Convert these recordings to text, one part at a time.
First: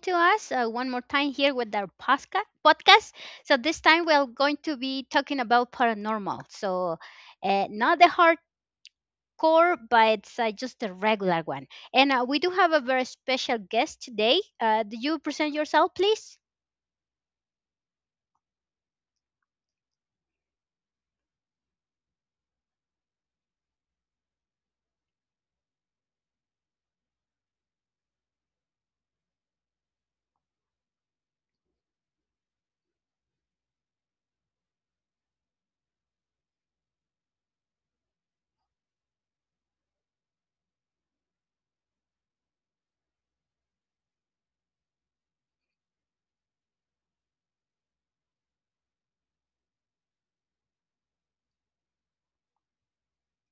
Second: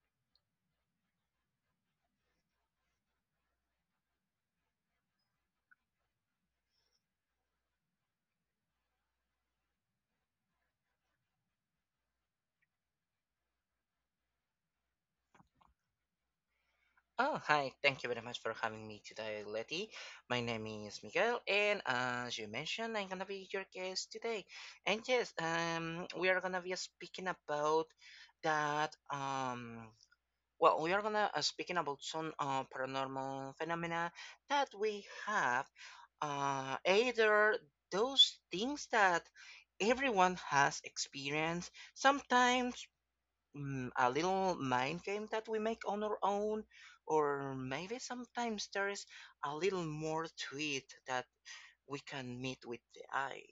to us one more time here with our podcast. So this time we're going to be talking about paranormal. So not the hardcore, but it's just the regular one. And we do have a very special guest today. Do you present yourself, please? Oh, hi. Thank you very much for having me today, Letty. My name is Miguel, and as you mentioned, I'm gonna be your guest today. And yes, we are gonna be speaking about that. Well, we are gonna speaking about some paranormal phenomena that we have. Either those things that everyone has experienced, sometimes a little mind game that we make on our own, or maybe sometimes there is a little more to it that we can meet with the eye.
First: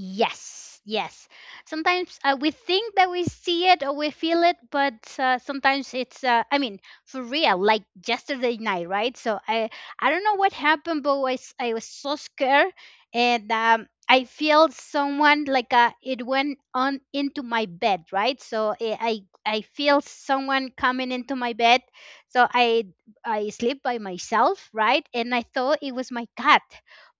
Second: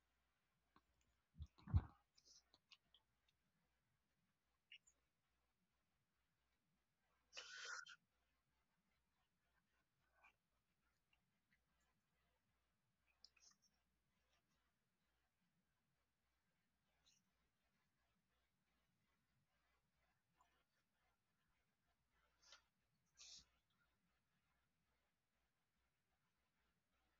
Yes, yes. Sometimes we think that we see it or we feel it, but sometimes it's I mean, for real, like yesterday night, right? So I don't know what happened, but I was so scared and I feel someone like it went on into my bed, right? So I feel someone coming into my bed. So I sleep by myself, right? And I thought it was my cat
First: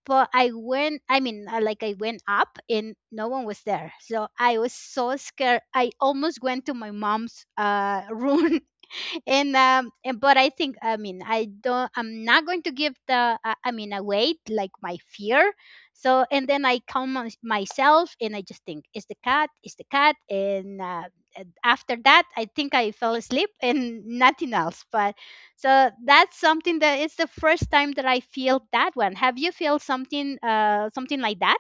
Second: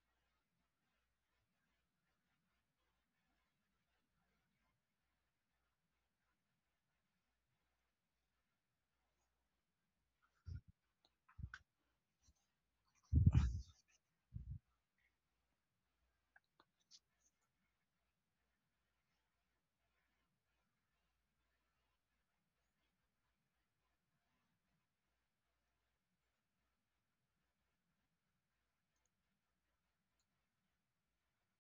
but I went, I mean, like I went up and no one was there. So I was so scared. I almost went to my mom's room and but I think, I mean, I don't, I'm not going to give the I mean a weight like my fear. So and then I myself and I just think is the cat and after that I think I fell asleep and nothing else. But so that's something that it's the first time that I feel that one. Have you feel something something like that?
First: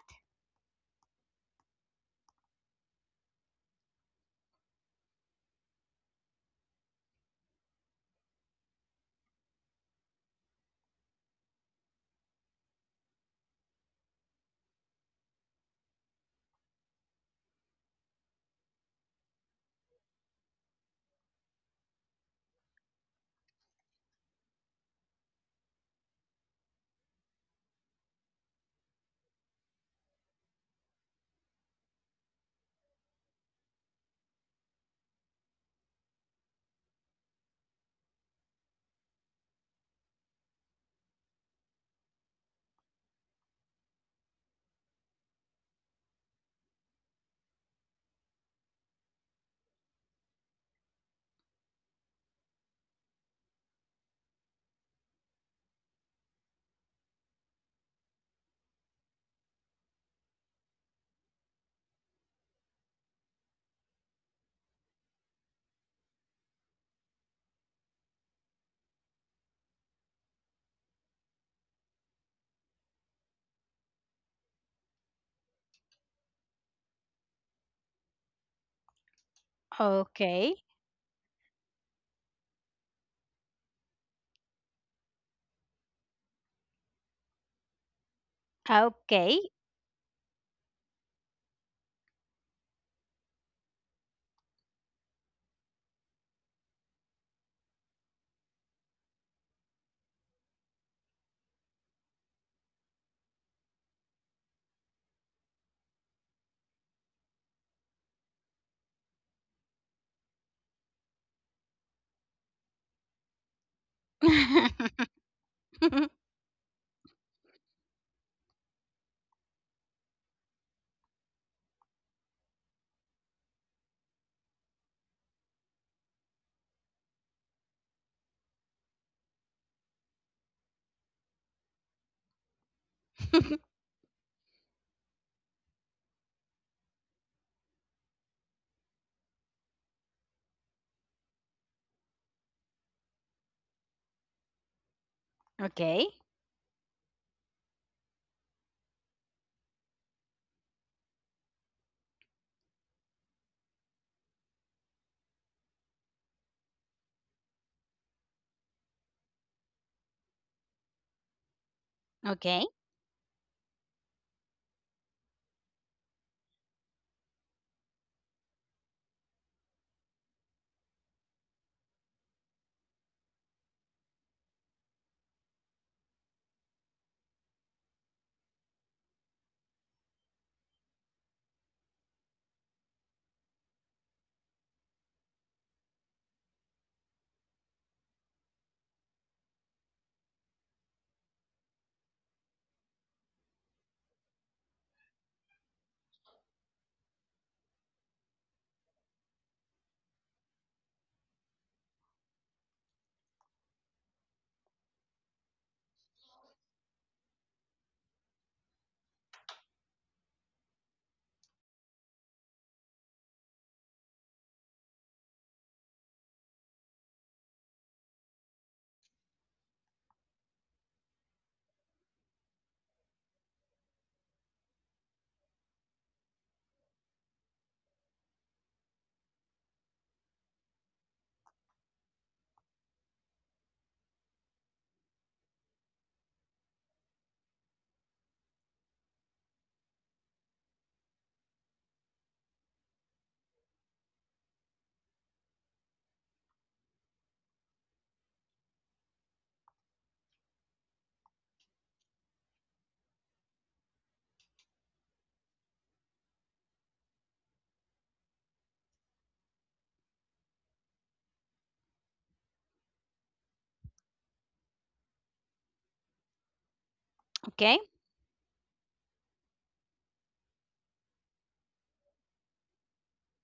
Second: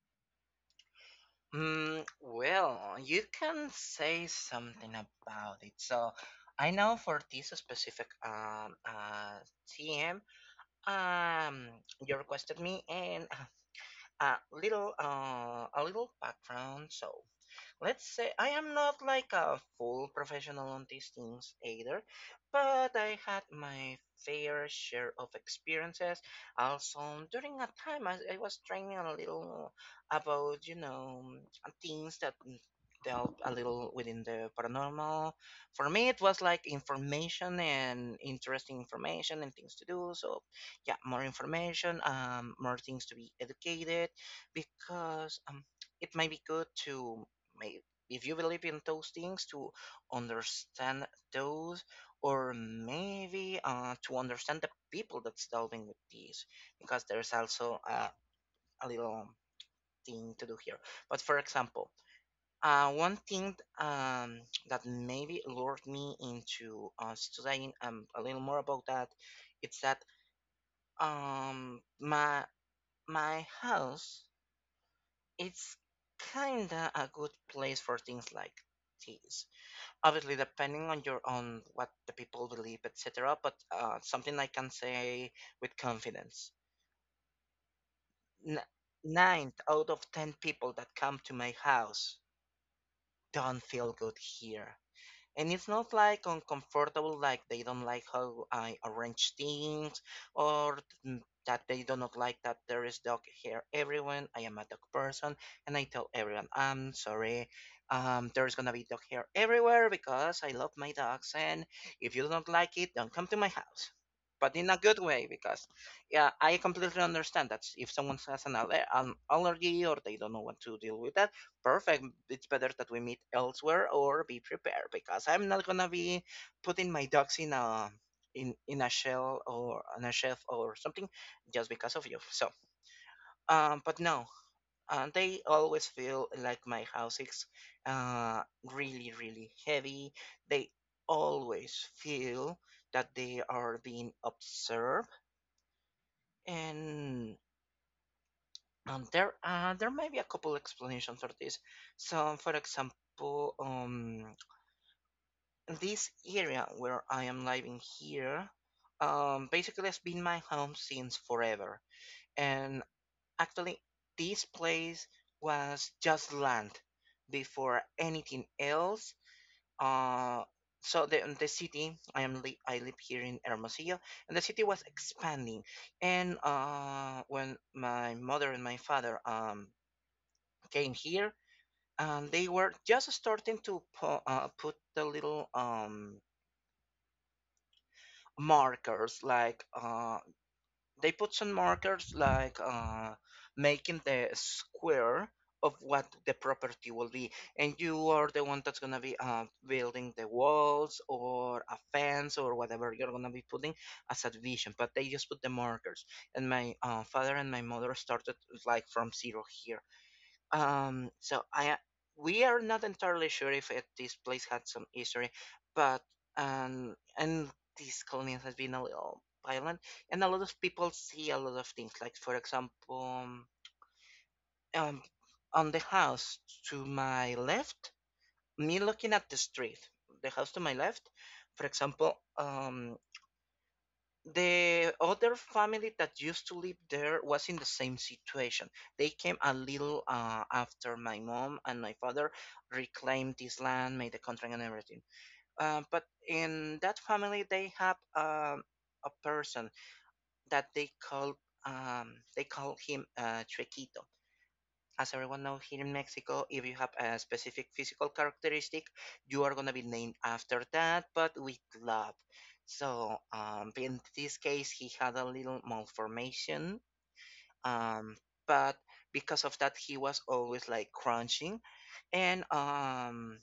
Well, you can say something about it. So I know for this specific TM, um, you requested me and a little background. So let's say I am not like a full professional on these things either, but I had my fair share of experiences. Also, during a time I was training a little about, things that dealt a little within the paranormal. For me, it was like information and interesting information and things to do. So, yeah, more information, more things to be educated because it might be good to may- if you believe in those things to understand those or maybe to understand the people that's dealing with these, because there's also a little thing to do here. But for example, one thing that maybe lured me into studying a little more about that, it's that um, my my house, it's kinda a good place for things like this, obviously Okay, depending on your own, what the people believe, etc. But something I can say with confidence, N- okay. nine out of ten people that come to my house don't feel good here. And it's not like uncomfortable, like they don't like how I arrange things, or th- that they do not like that there is dog here. Everyone, I am a dog person, and I tell everyone, I'm sorry, there's gonna be dog hair everywhere because I love my dogs, and if you don't like it, don't come to my house. But in a good way, because yeah, I completely understand that if someone has an allergy, or they don't know what to deal with that, perfect. It's better that we meet elsewhere or be prepared, because I'm not gonna be putting my ducks in a shell or on a shelf or something just because of you. So, but no, they always feel like my house is uh really really heavy. They always feel that they are being observed. Okay, okay, And um, there may be a couple explanations for this. So, for example, this area where I am living here, basically has been my home since forever. okay, And actually, this place was just land before anything else. Uh, so the city, I live here in Hermosillo, and the city was expanding. And when my mother and my father, came here, and they were just starting to put the little, markers, like, they put some markers, like, making the square of what the property will be, and you are the one that's going to be building the walls or a fence or whatever you're going to be putting as a vision. But they just put the markers, and my father and my mother started like from zero here. Um, so I we are not entirely sure if this place had some history, but and this colony has been a little violent, and a lot of people see a lot of things. Like, for example, um, on the house to my left, me looking at the street, the house to my left, for example, the other family that used to live there was in the same situation. They came a little after my mom and my father reclaimed this land, made the contract and everything. But in that family, they have, a person that they call him, Chuequito. As everyone knows, here in Mexico, if you have a specific physical characteristic, you are gonna be named after that, but with love. So, in this case, he had a little malformation, okay, um, but because of that, he was always like crunching, and um,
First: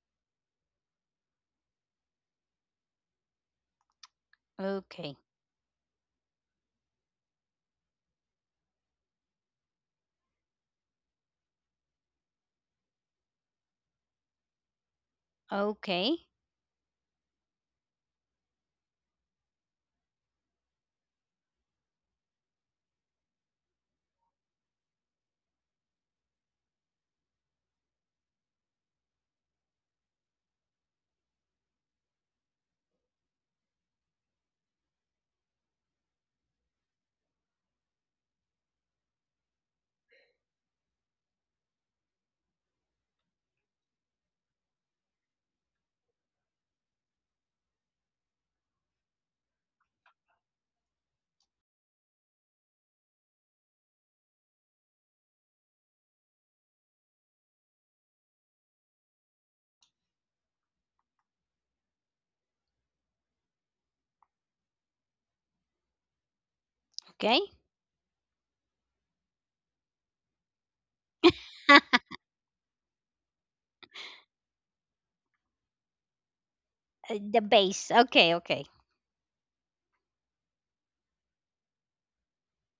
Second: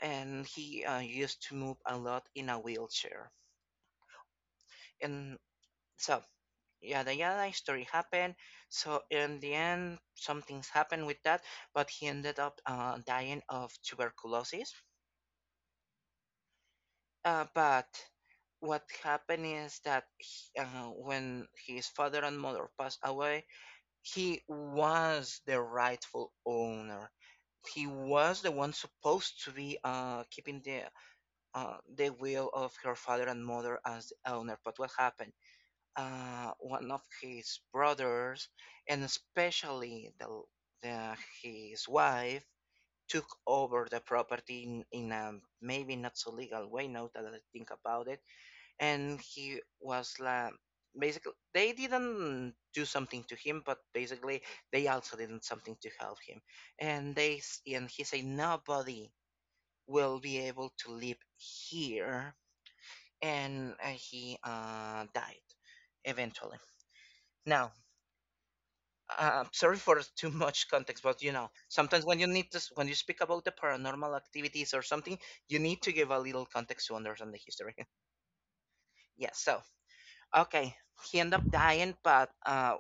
and he used to move a lot in a wheelchair. okay. And so, yeah, the Yada story happened. So in the end, some things happened with that, but he ended up dying of tuberculosis. Okay. But what happened is that when his father and mother passed away, he was the rightful owner, he was the one supposed to be keeping the will of her father and mother as the owner. But what happened, one of his brothers, and especially the his wife, took over the property, in a maybe not so legal way. Now that I think about it, and he was like, basically they didn't do something to him, but basically they also didn't something to help him, and they and he said nobody will be able to live here, and he died eventually. Okay. Now, sorry for too much context, but, you know, sometimes when you need this, when you speak about the paranormal activities or something, you need to give a little context to understand the The history. base. Okay. Okay. Yeah. So okay, he ended up dying, but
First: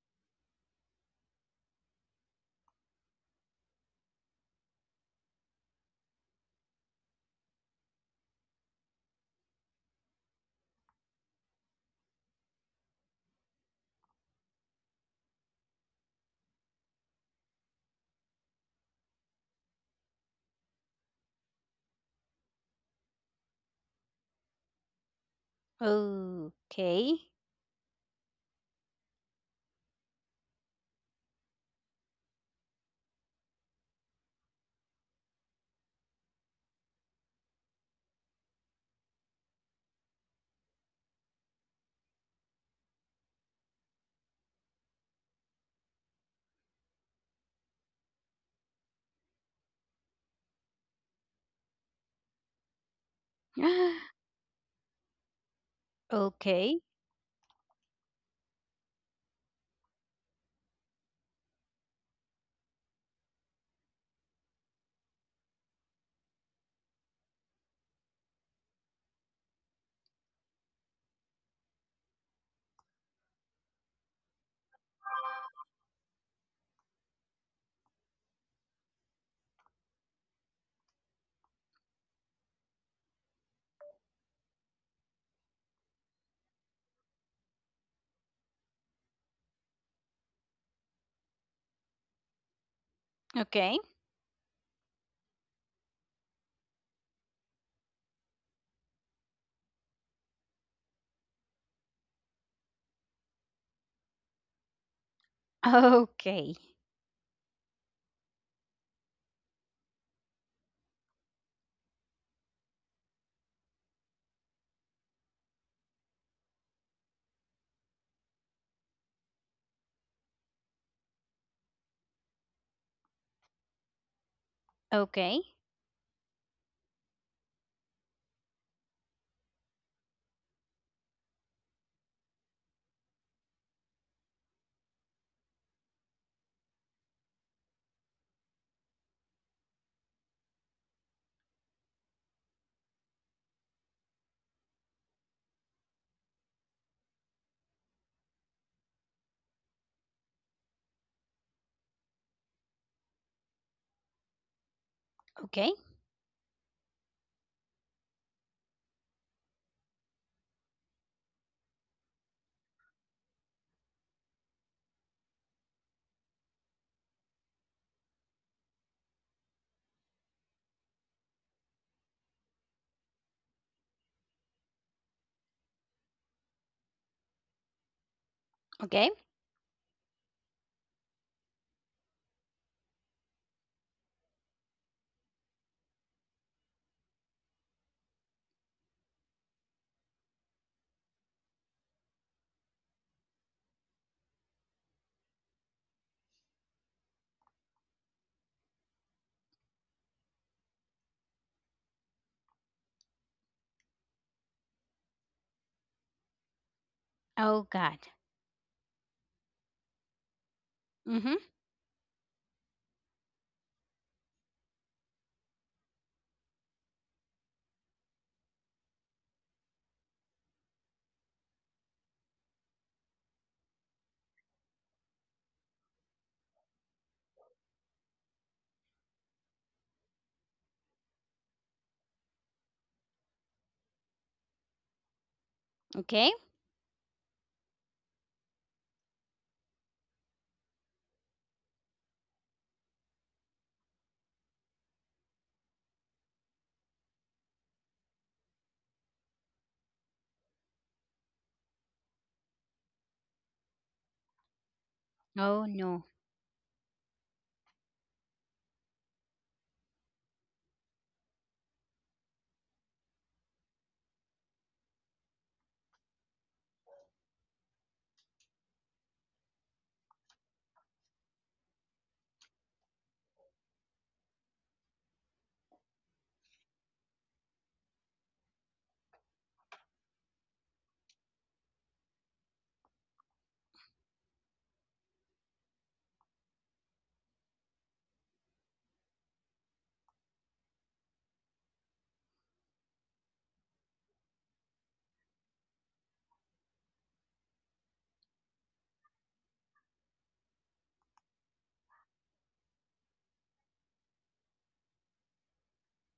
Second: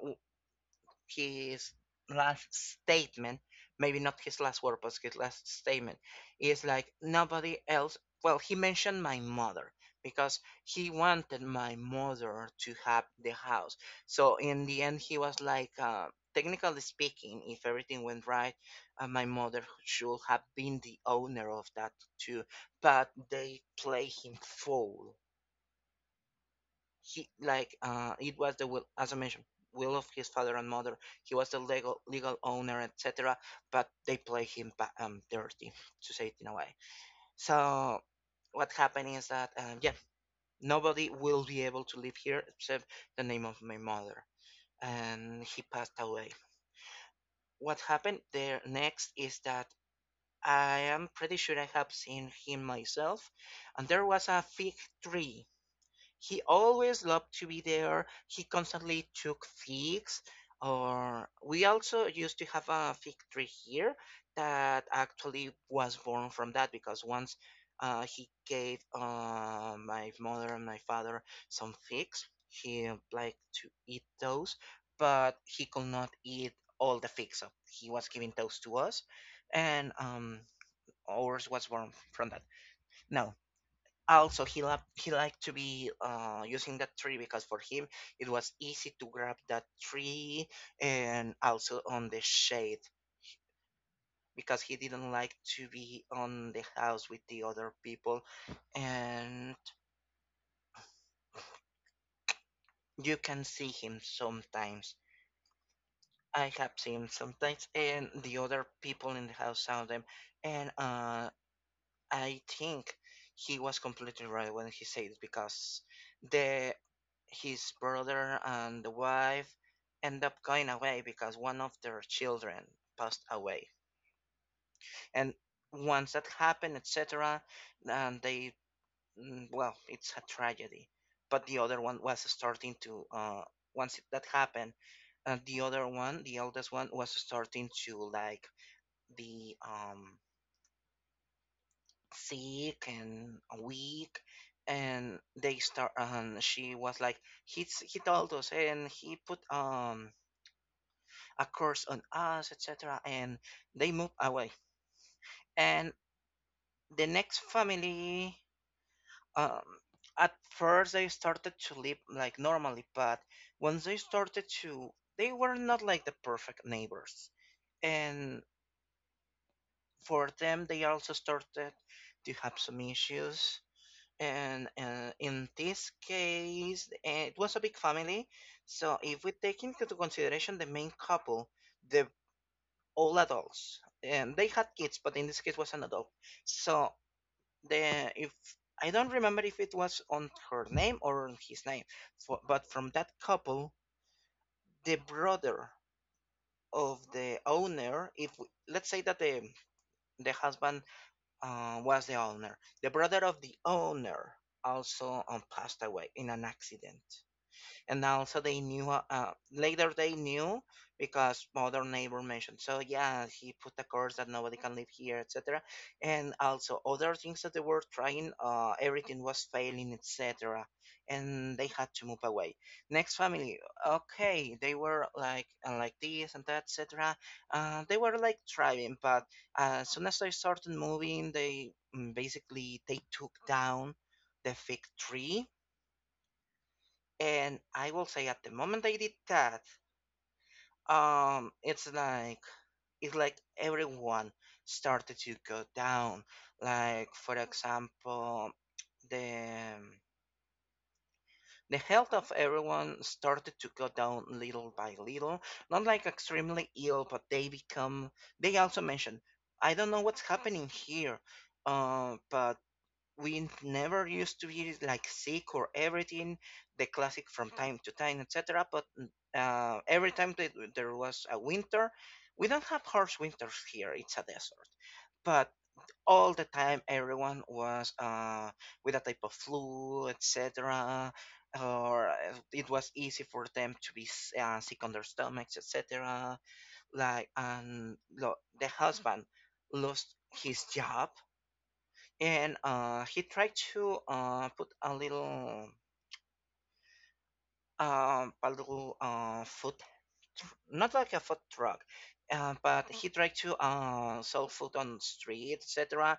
his last statement, maybe not his last word, but his last statement, is like nobody else. Well, he mentioned my mother because he wanted my mother to have the house. So in the end, he was like, technically speaking, if everything went right, my mother should have been the owner of that too. But they play him fool. Okay. He, like, it was the will, as I mentioned, will of his father and mother, he was the legal owner, etc. But they play him, dirty, to say it in a way. So what happened is that, yeah, nobody will be able to live here except the name of my mother, and he passed away. What happened there next is that I am pretty sure I have seen him myself. And there was a fig tree, he Okay. always loved to be there. He constantly took figs. Or we also used to have a fig tree here, that actually was born from that, because once, he gave, my mother and my father some figs, he liked to eat those, but he could not eat all the figs, so he was giving those to us, and ours was born from that. Now, also, he loved, he liked to be using that tree, because for him, it was easy to grab that tree, and also on the shade, Okay. because he didn't like to be on the house with the other people, and you can see him sometimes. I Okay. have seen sometimes, and the other people in the house saw them. And I think he was completely right when he said it, because the his brother and the wife end up going away because one of their children passed away. And Okay. once that happened, etc., and they well, it's a tragedy. But the other one was starting to, once that happened, the other one, the eldest one, was starting to like, the sick and weak, and they start, and she was like, he told us, and he put a curse on us, etc., and they moved away. Okay. And the next family, um at first they started to live like normally, but once they started to, they were not like the perfect neighbors, and for them, they also started to have some issues. And in this case, it was a big family. So Okay. if we take into consideration the main couple, the all adults, and they had kids, but in this case was an adult. So the if I don't remember if it was on her name or on his name, but from that couple, the brother of the owner, if we, let's say that the husband, was the owner, the brother of the owner also, passed away in an accident. Oh God. And also they knew later they knew because Mhm. other neighbor mentioned. So yeah, he put a curse that nobody can live here, etc. And also other things that they were trying, everything was failing, etc. And they had to move away. Next family, okay, they were like this and that, etc. They were like thriving, but as soon as they started moving, they basically they took down the fig tree. Okay. And I will say, at the moment I did that, it's like, it's like everyone started to go down. Like, for example, the the health of everyone started to go down little by little. Oh Not like no. extremely ill, but they become. They also mentioned, "I don't know what's happening here, but we never used to be like sick or everything, the classic from time to time, etc." But every time that there was a winter — we don't have harsh winters here, it's a desert — but all the time everyone was with a type of flu, etc. Or it was easy for them to be sick on their stomachs, etc. The husband lost his job, and he tried to put a little, a little food, not like a food truck, but he tried to sell food on street, etc.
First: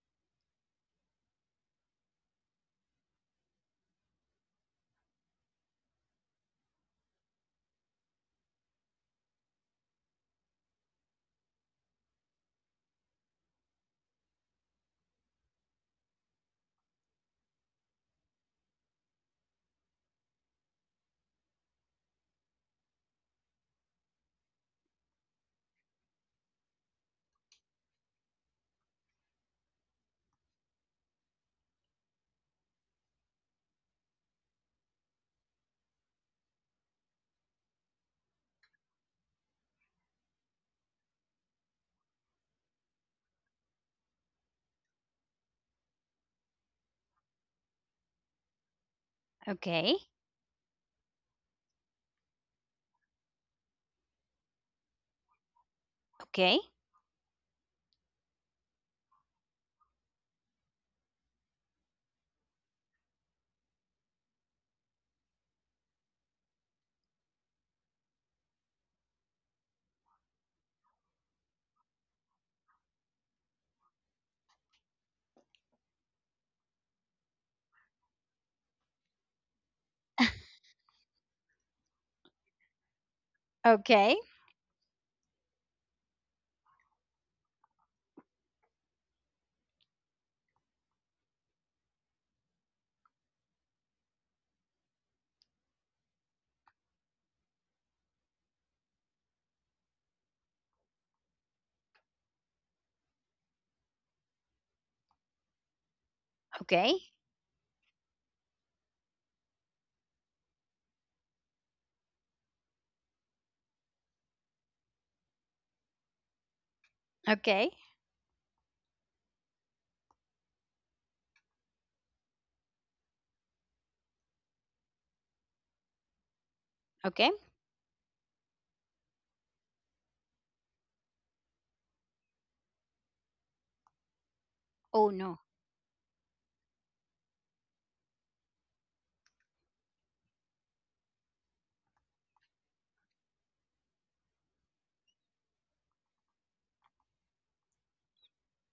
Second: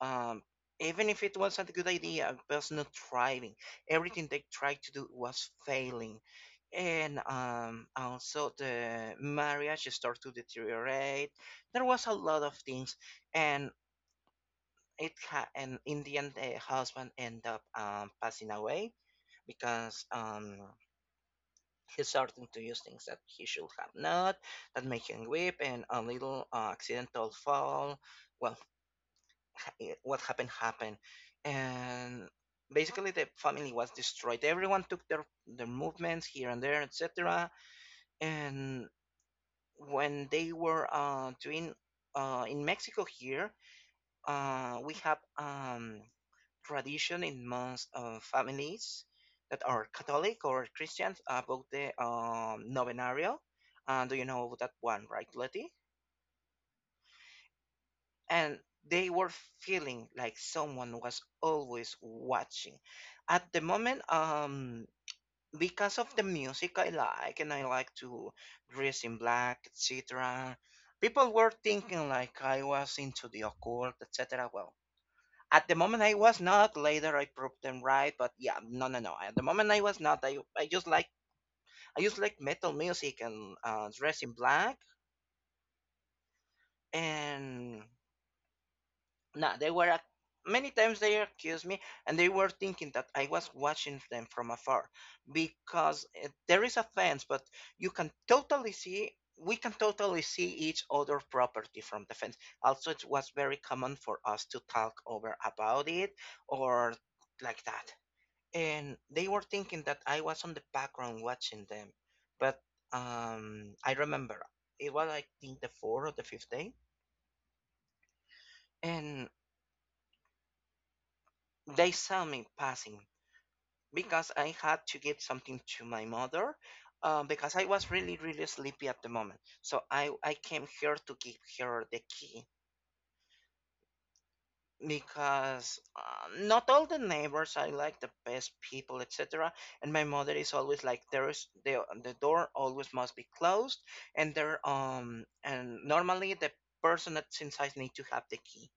um, Even if it wasn't a good idea, it was not thriving. Everything they tried to do was failing. And also the marriage started to deteriorate. There was a lot of things, and and in the end the husband end up passing away, because he's starting to use things that he should have not, that make him weep, and a little accidental fall. Well, what happened happened. And basically the family was destroyed. Everyone took their movements here and there, etc. And when they were doing, in Mexico here, we have tradition in most families that are Okay. Catholic or Christians about the novenario. Do you know that one, right, Letty? Okay. And they were feeling like someone was always watching. At the moment, because of the music I like, and I like to dress in black, etc., people were thinking like I was into the occult, etc. Well, at the moment I was not. Later I proved them right, but yeah, no, no, no. At the moment I was not. I just like, I just like metal music, and Okay. dress in black. And nah, many times they accused me, and they were thinking that I was watching them from afar, because there is a fence, but you can totally see. We can totally see each other property from the fence. Also, it was very common for us to talk over about it, or Okay. like that. And they were thinking that I was on the background watching them. But I remember it was, I think, the fourth or the fifth day, Okay. and they saw me passing because I had to give something to my mother. Okay. Because I was really, really sleepy at the moment, so I came here to give her the key, Oh no. because not all the neighbors I like the best people, etc. And my mother is always like, there is the door always must be closed. And there, and normally the person that's inside need to have the key.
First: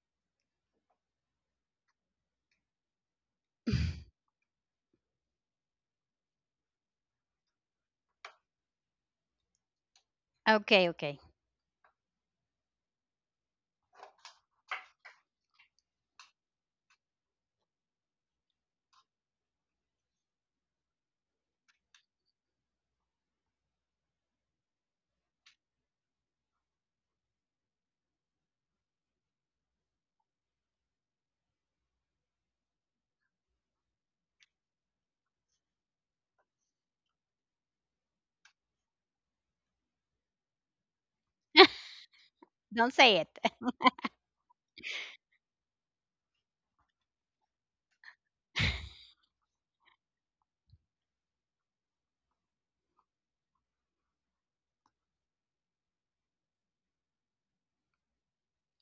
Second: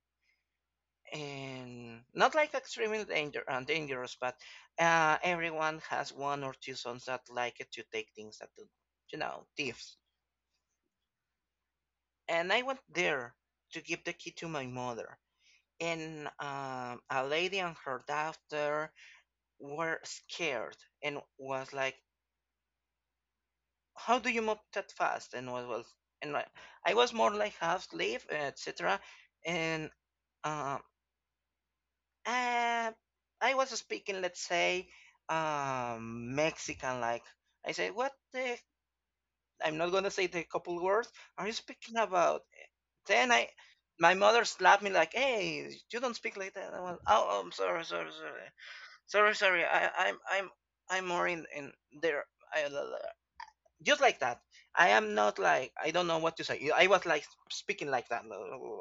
And not like extremely danger, dangerous, but everyone has one or two sons that like it to take things that do, you know, thieves. Okay. Okay. And I went there to give the key to my mother. And a lady and her daughter were scared, and was like, "How do you move that fast?" And was, and I was more like half slave, etc. And um, uh, I was speaking, let's say, Mexican. Like I said, "What the?" I'm not gonna say the couple words. Are you speaking about? Don't say it. Then I, my mother slapped me like, "Hey, you don't speak like that." I was, "Oh, oh, I'm sorry, sorry, sorry, sorry, sorry. I'm more in there." I, just like that. I am not, like, I don't know what to say. I was like speaking like that.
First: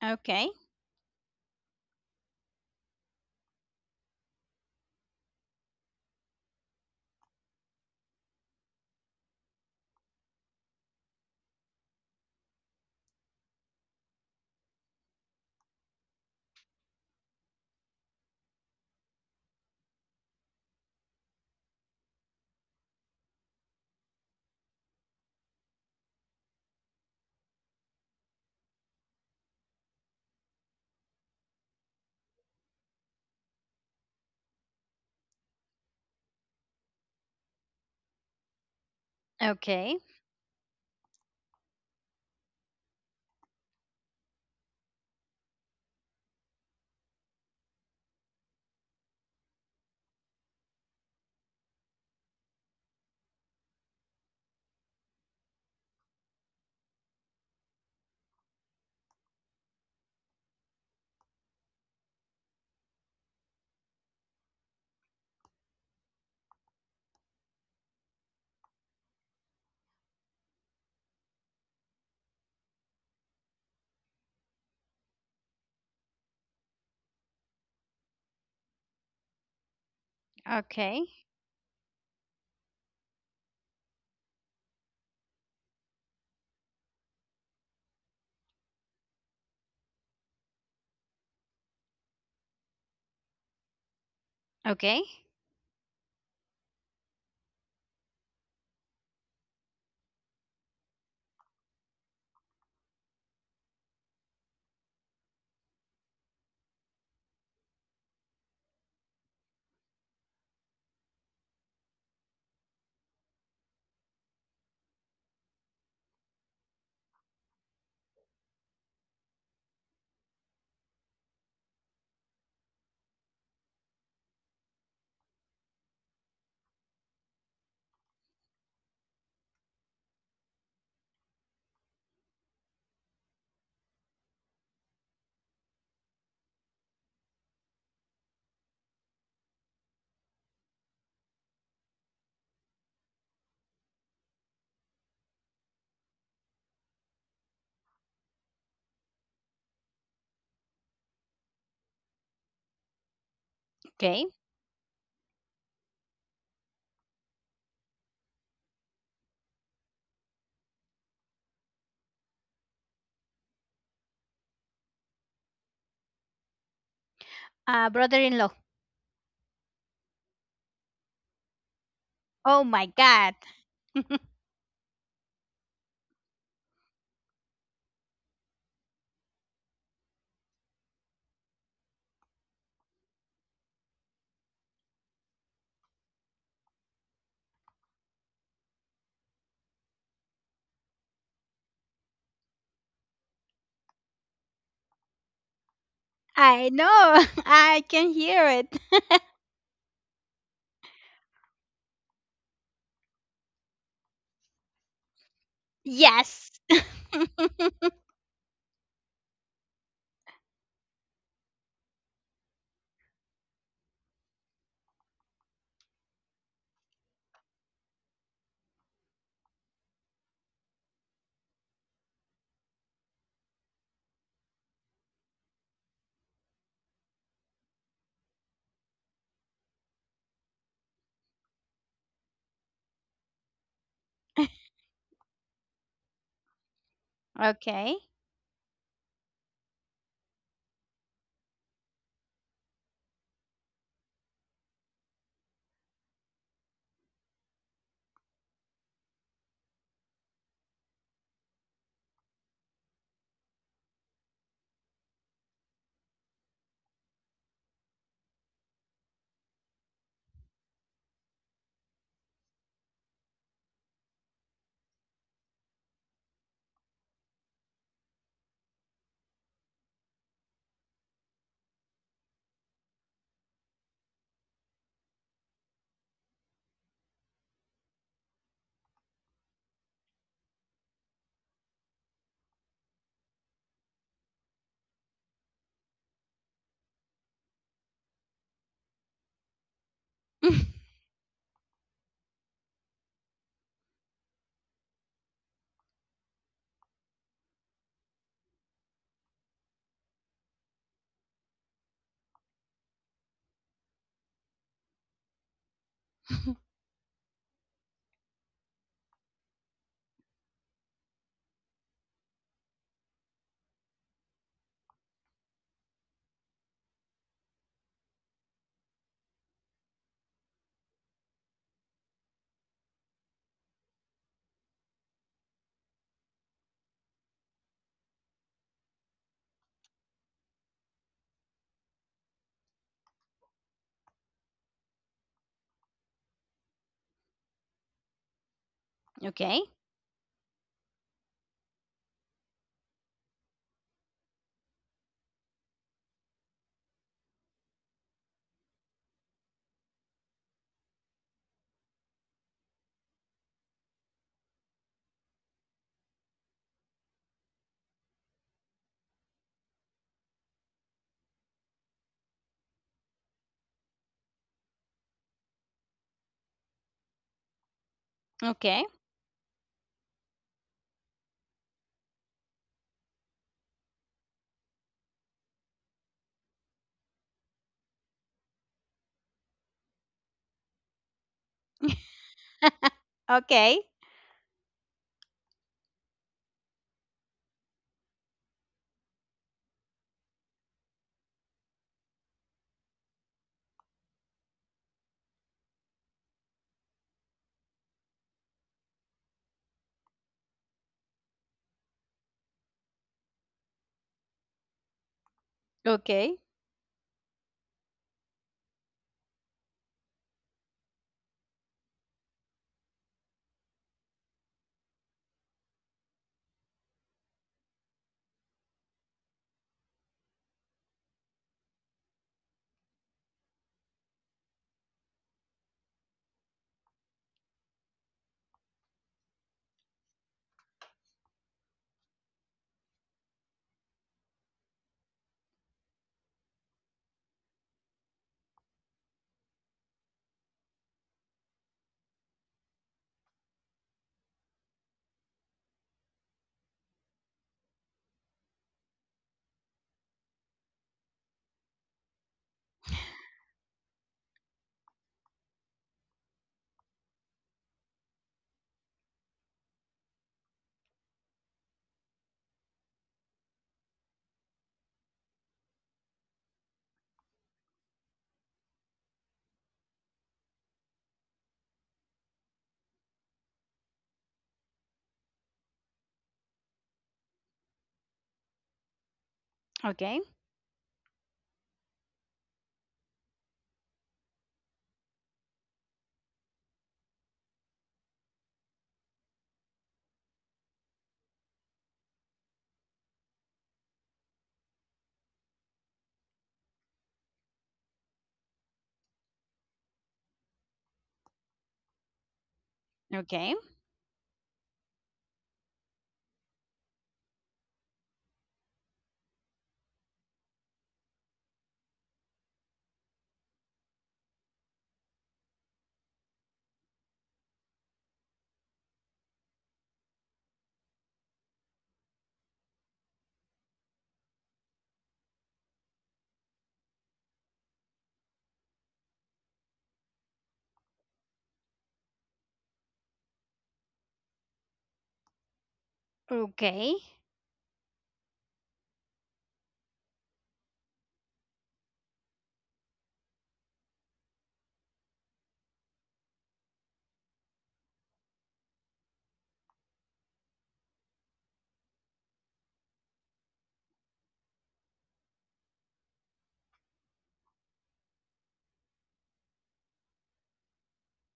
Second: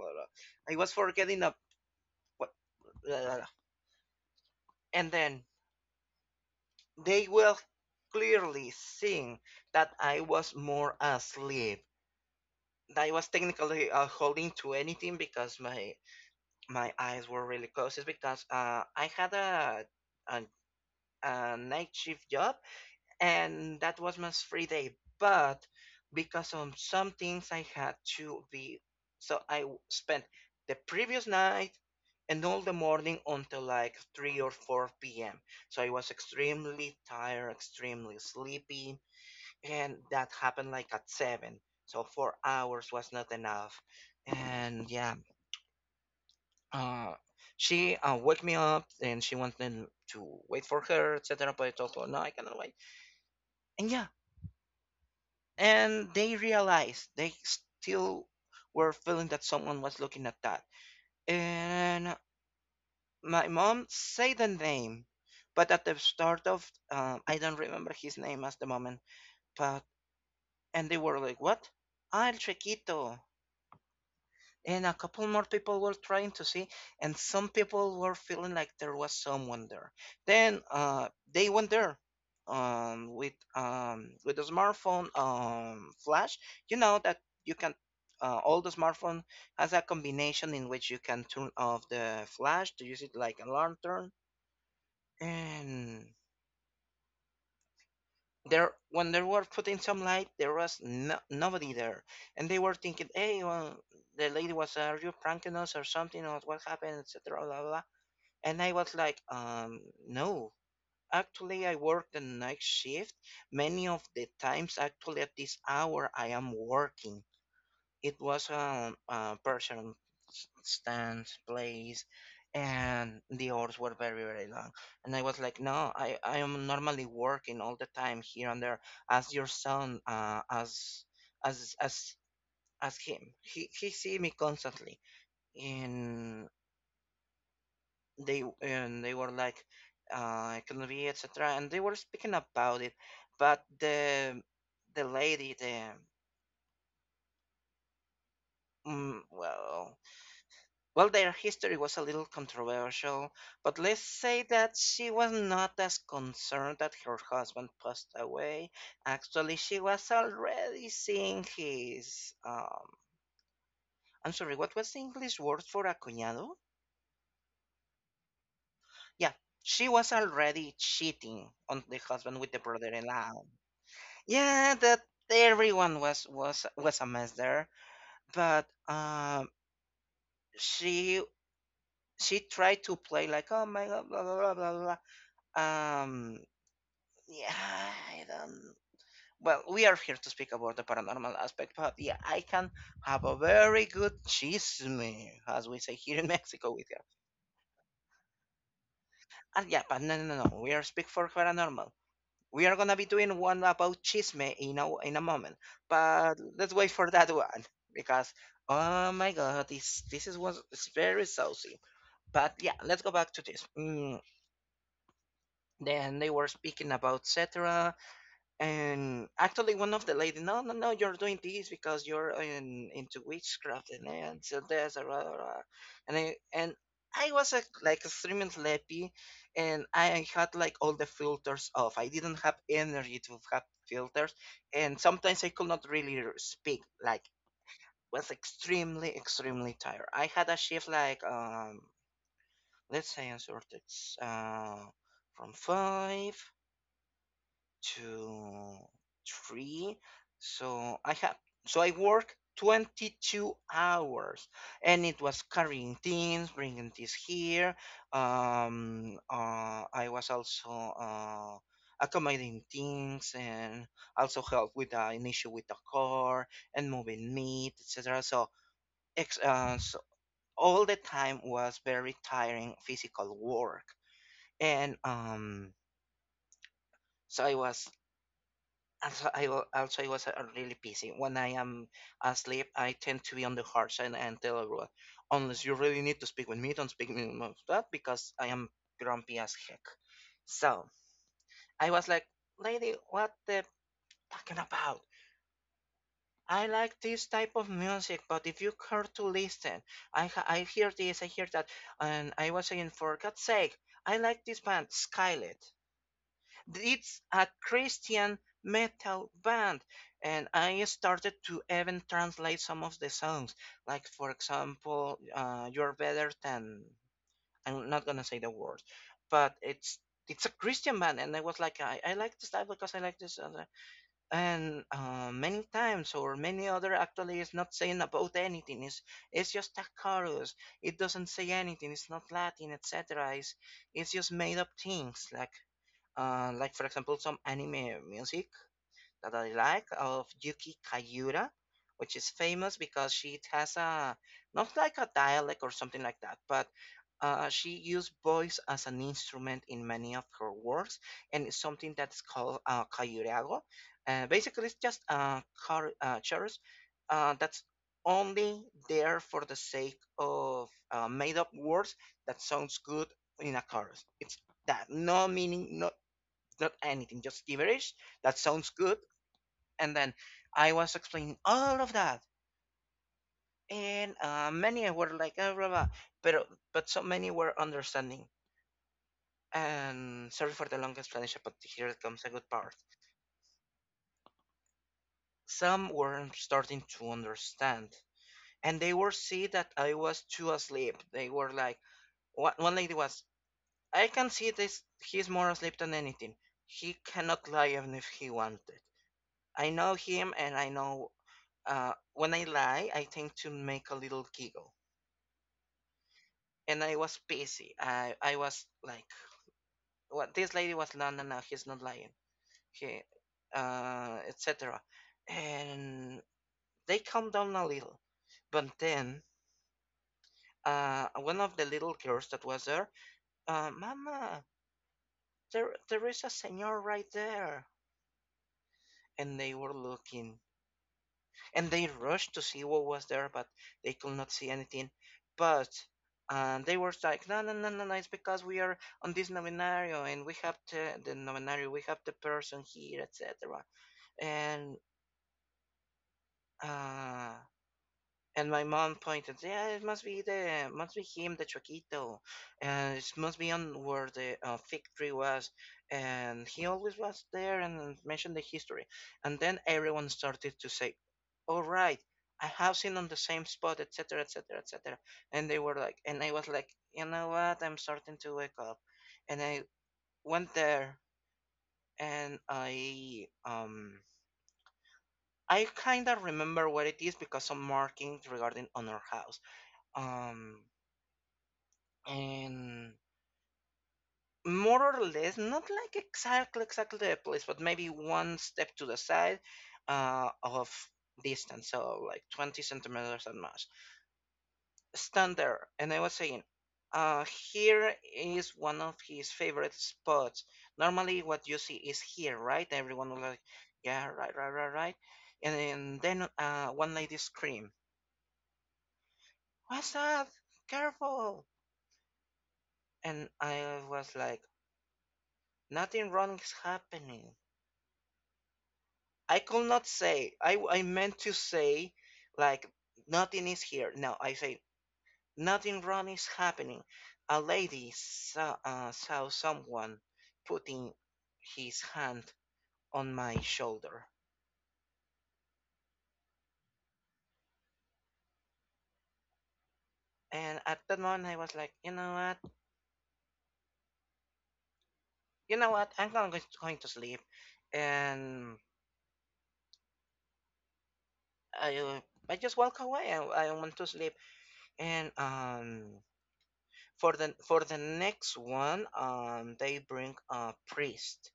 Okay. I was forgetting the, and then they were clearly seeing that I was more asleep. I was technically holding to anything because my eyes were really closed. It's because I had a a night shift job, and that was my free day. But because of some things I had to be, so I spent the previous night and all the morning until like 3 or 4 p.m. So I was extremely tired, extremely sleepy, and Okay. that happened like at 7. So 4 hours was not enough. And yeah, uh, she woke me up and she wanted to wait for her, etc. But I told her, no, I cannot wait. And yeah, and they realized they still were feeling that someone was looking at that. And my mom said the name, but at the start of, I don't remember his name at the moment, but, and they were like, "What? Al chiquito?" And a couple more people were trying to see, and some people were feeling like there was someone there. Then Okay. They went there with a smartphone, flash. You know that you can, all the smartphone has a combination in which you can turn off the flash to use it like a lantern. Okay. And there, when they were putting some light, there was no, nobody there. And they were thinking, "Hey, well," the lady was, "are you pranking us or something, or what happened, etc., blah, blah, blah?" And I was like, no, actually, I work the night shift. Many of the times, actually at this hour I am working. It was a person stands place, and the hours were very, very long. And I was like, no, I I am normally working all the time here and there. As your son, as as as him, he see me constantly. And they and they were like, economy, etc., and they were speaking about it. But the lady, the, well, well, their history was a little controversial, but let's Okay. say that she was not as concerned that her husband passed away. Actually, she was already seeing his. I'm sorry, what was the English word for a cuñado? Uh, brother-in-law. Yeah, she was already cheating on the husband with the Oh my God. brother-in-law. Yeah, that everyone was was a mess there. But she she tried to play like, "Oh my god, blah, blah, blah, blah, blah." Um, yeah, I don't. Well, we are here to speak about the paranormal aspect, but yeah, I can have a very good chisme, as we say here in I Mexico with her. know. I can hear it. And yeah, but no, no, no, no, we are speak for paranormal. We are gonna be doing one about chisme in a moment, but Yes. let's wait for that one, because, oh my god, this is was it's very saucy. But yeah, let's go back to this. Mm, then they were speaking about, "Cetera, and actually, one of the lady, no, no, no, you're doing this because you're into witchcraft and so there's a rah, rah, rah." And I, and I was like extremely sleepy, and I had like all the filters off. I didn't have energy to have filters, and sometimes I could not really speak. Like, Okay. was extremely, extremely tired. I had a shift like, let's say, I started uh, from 5, 2, three. So I have, so I work 22 hours, and it was carrying things, bringing things here. I was also, uh, accommodating things, and also help with an issue with the car, and moving meat, etc. So, so all the time was very tiring physical work. And, so I was also, also I was really busy. When I am asleep, I tend to be on the harsh side and tell everyone, unless you really need to speak with me, don't speak with me about that, because I am grumpy as heck. So I was like, "Lady, what the talking about? I like this type of music, but if you care to listen, I hear this, I hear that." And I was saying, for God's sake, I like this band, Skylet. It's a Christian metal band. And I started to even translate some of the songs. Like, for example, You're Better Than. I'm not gonna say the words, but it's a Christian band. And I was like, I like this type because I like this other. And many times, or many other, actually, is not saying about anything. It's just a chorus. It doesn't say anything. It's not Latin, etc. It's just made up things, like for example some anime music that I Okay. like of Yuki Kayura, which is famous because she has a, not like a dialect or something like that, but she used voice as an instrument in many of her works. And it's something that's called kayurago. Basically, it's just chorus that's only there for the sake of made up words that sounds good in a chorus. It's that no meaning, no not anything, just gibberish. That sounds Okay. good. And then I was explaining all of that, and many were like, blah, blah, but but so many were understanding. And sorry for the long explanation, but here comes a good part. Okay. Some were starting to understand, and they were see that I was too asleep. They were like, one lady was, I can see this. He's more asleep than anything. He cannot lie even if he wanted. I know him, and I know. When I lie, I tend to make a little giggle. Okay. And I was busy. I was like, what this lady was, no, no, no, he's not lying. He, etc. And they calmed down a little. But then, one of the little girls that was there, Mama, there is a senor right there. And they were looking, and they rushed to see what was there, but they could not see anything. But and they were like, no, no, no, no, no, it's because we are on this novenario and we have the novenario, we have the person here, etc. And uh, and my mom pointed, yeah, it must be must be him, the Chuequito. And it must be on where the fig tree was. And he always was there and mentioned the history. And then everyone started to say, all right, I have seen on the same spot, etc., etc., etc. And they were like, and I was like, you know what? I'm starting to wake up. And I went there and I kind of remember what it is because some markings regarding on our house. Okay. Um, and more or less not like exactly the place but maybe one step to the side of distance so like 20 centimeters at most stand there and I was saying, uh, here is one of his favorite spots. Normally what you see is here, right? Everyone was like, Okay. yeah, right, right, right, right. And then one lady screamed, what's that? Careful. And I was like, nothing wrong is happening. I could not say. I meant to say like nothing is here. No, I say nothing wrong is happening. A lady saw, saw someone putting his hand on my shoulder, Okay. and at that moment I was like, you know what, I'm going going to sleep, and I uh, I just walk away. I want to sleep, and for the next one they bring a priest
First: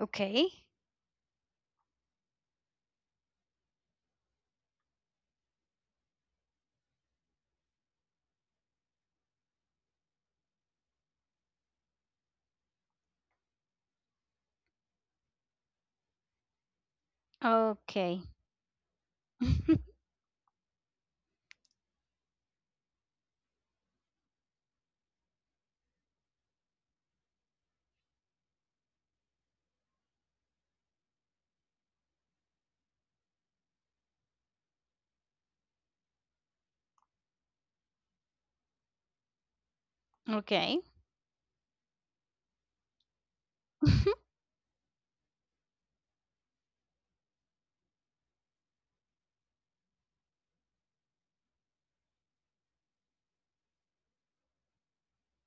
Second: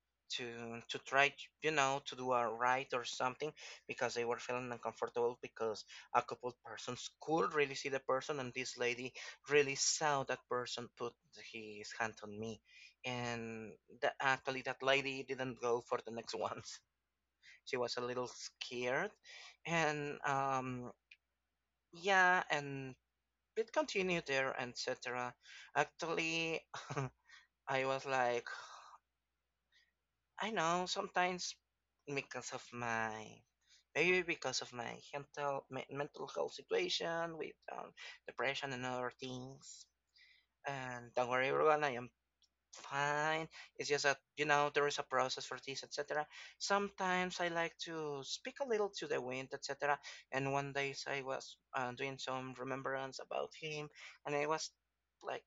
Okay. To try, you know, to do a right or something, because they were feeling uncomfortable because a couple persons could really see the person and this lady really saw that person put his hand on me. And that actually that lady didn't go for the next ones. She was a Okay. little scared. And yeah. And it continued there, etc. Actually, I was like, I know sometimes because of my, maybe because of my mental mental health situation with depression and other things. Okay. And don't worry, everyone, I am fine. It's just that, you know, there is a process for this, etc. Sometimes I like to speak a little to the wind, etc. And one day I was doing some remembrance about him, and I was like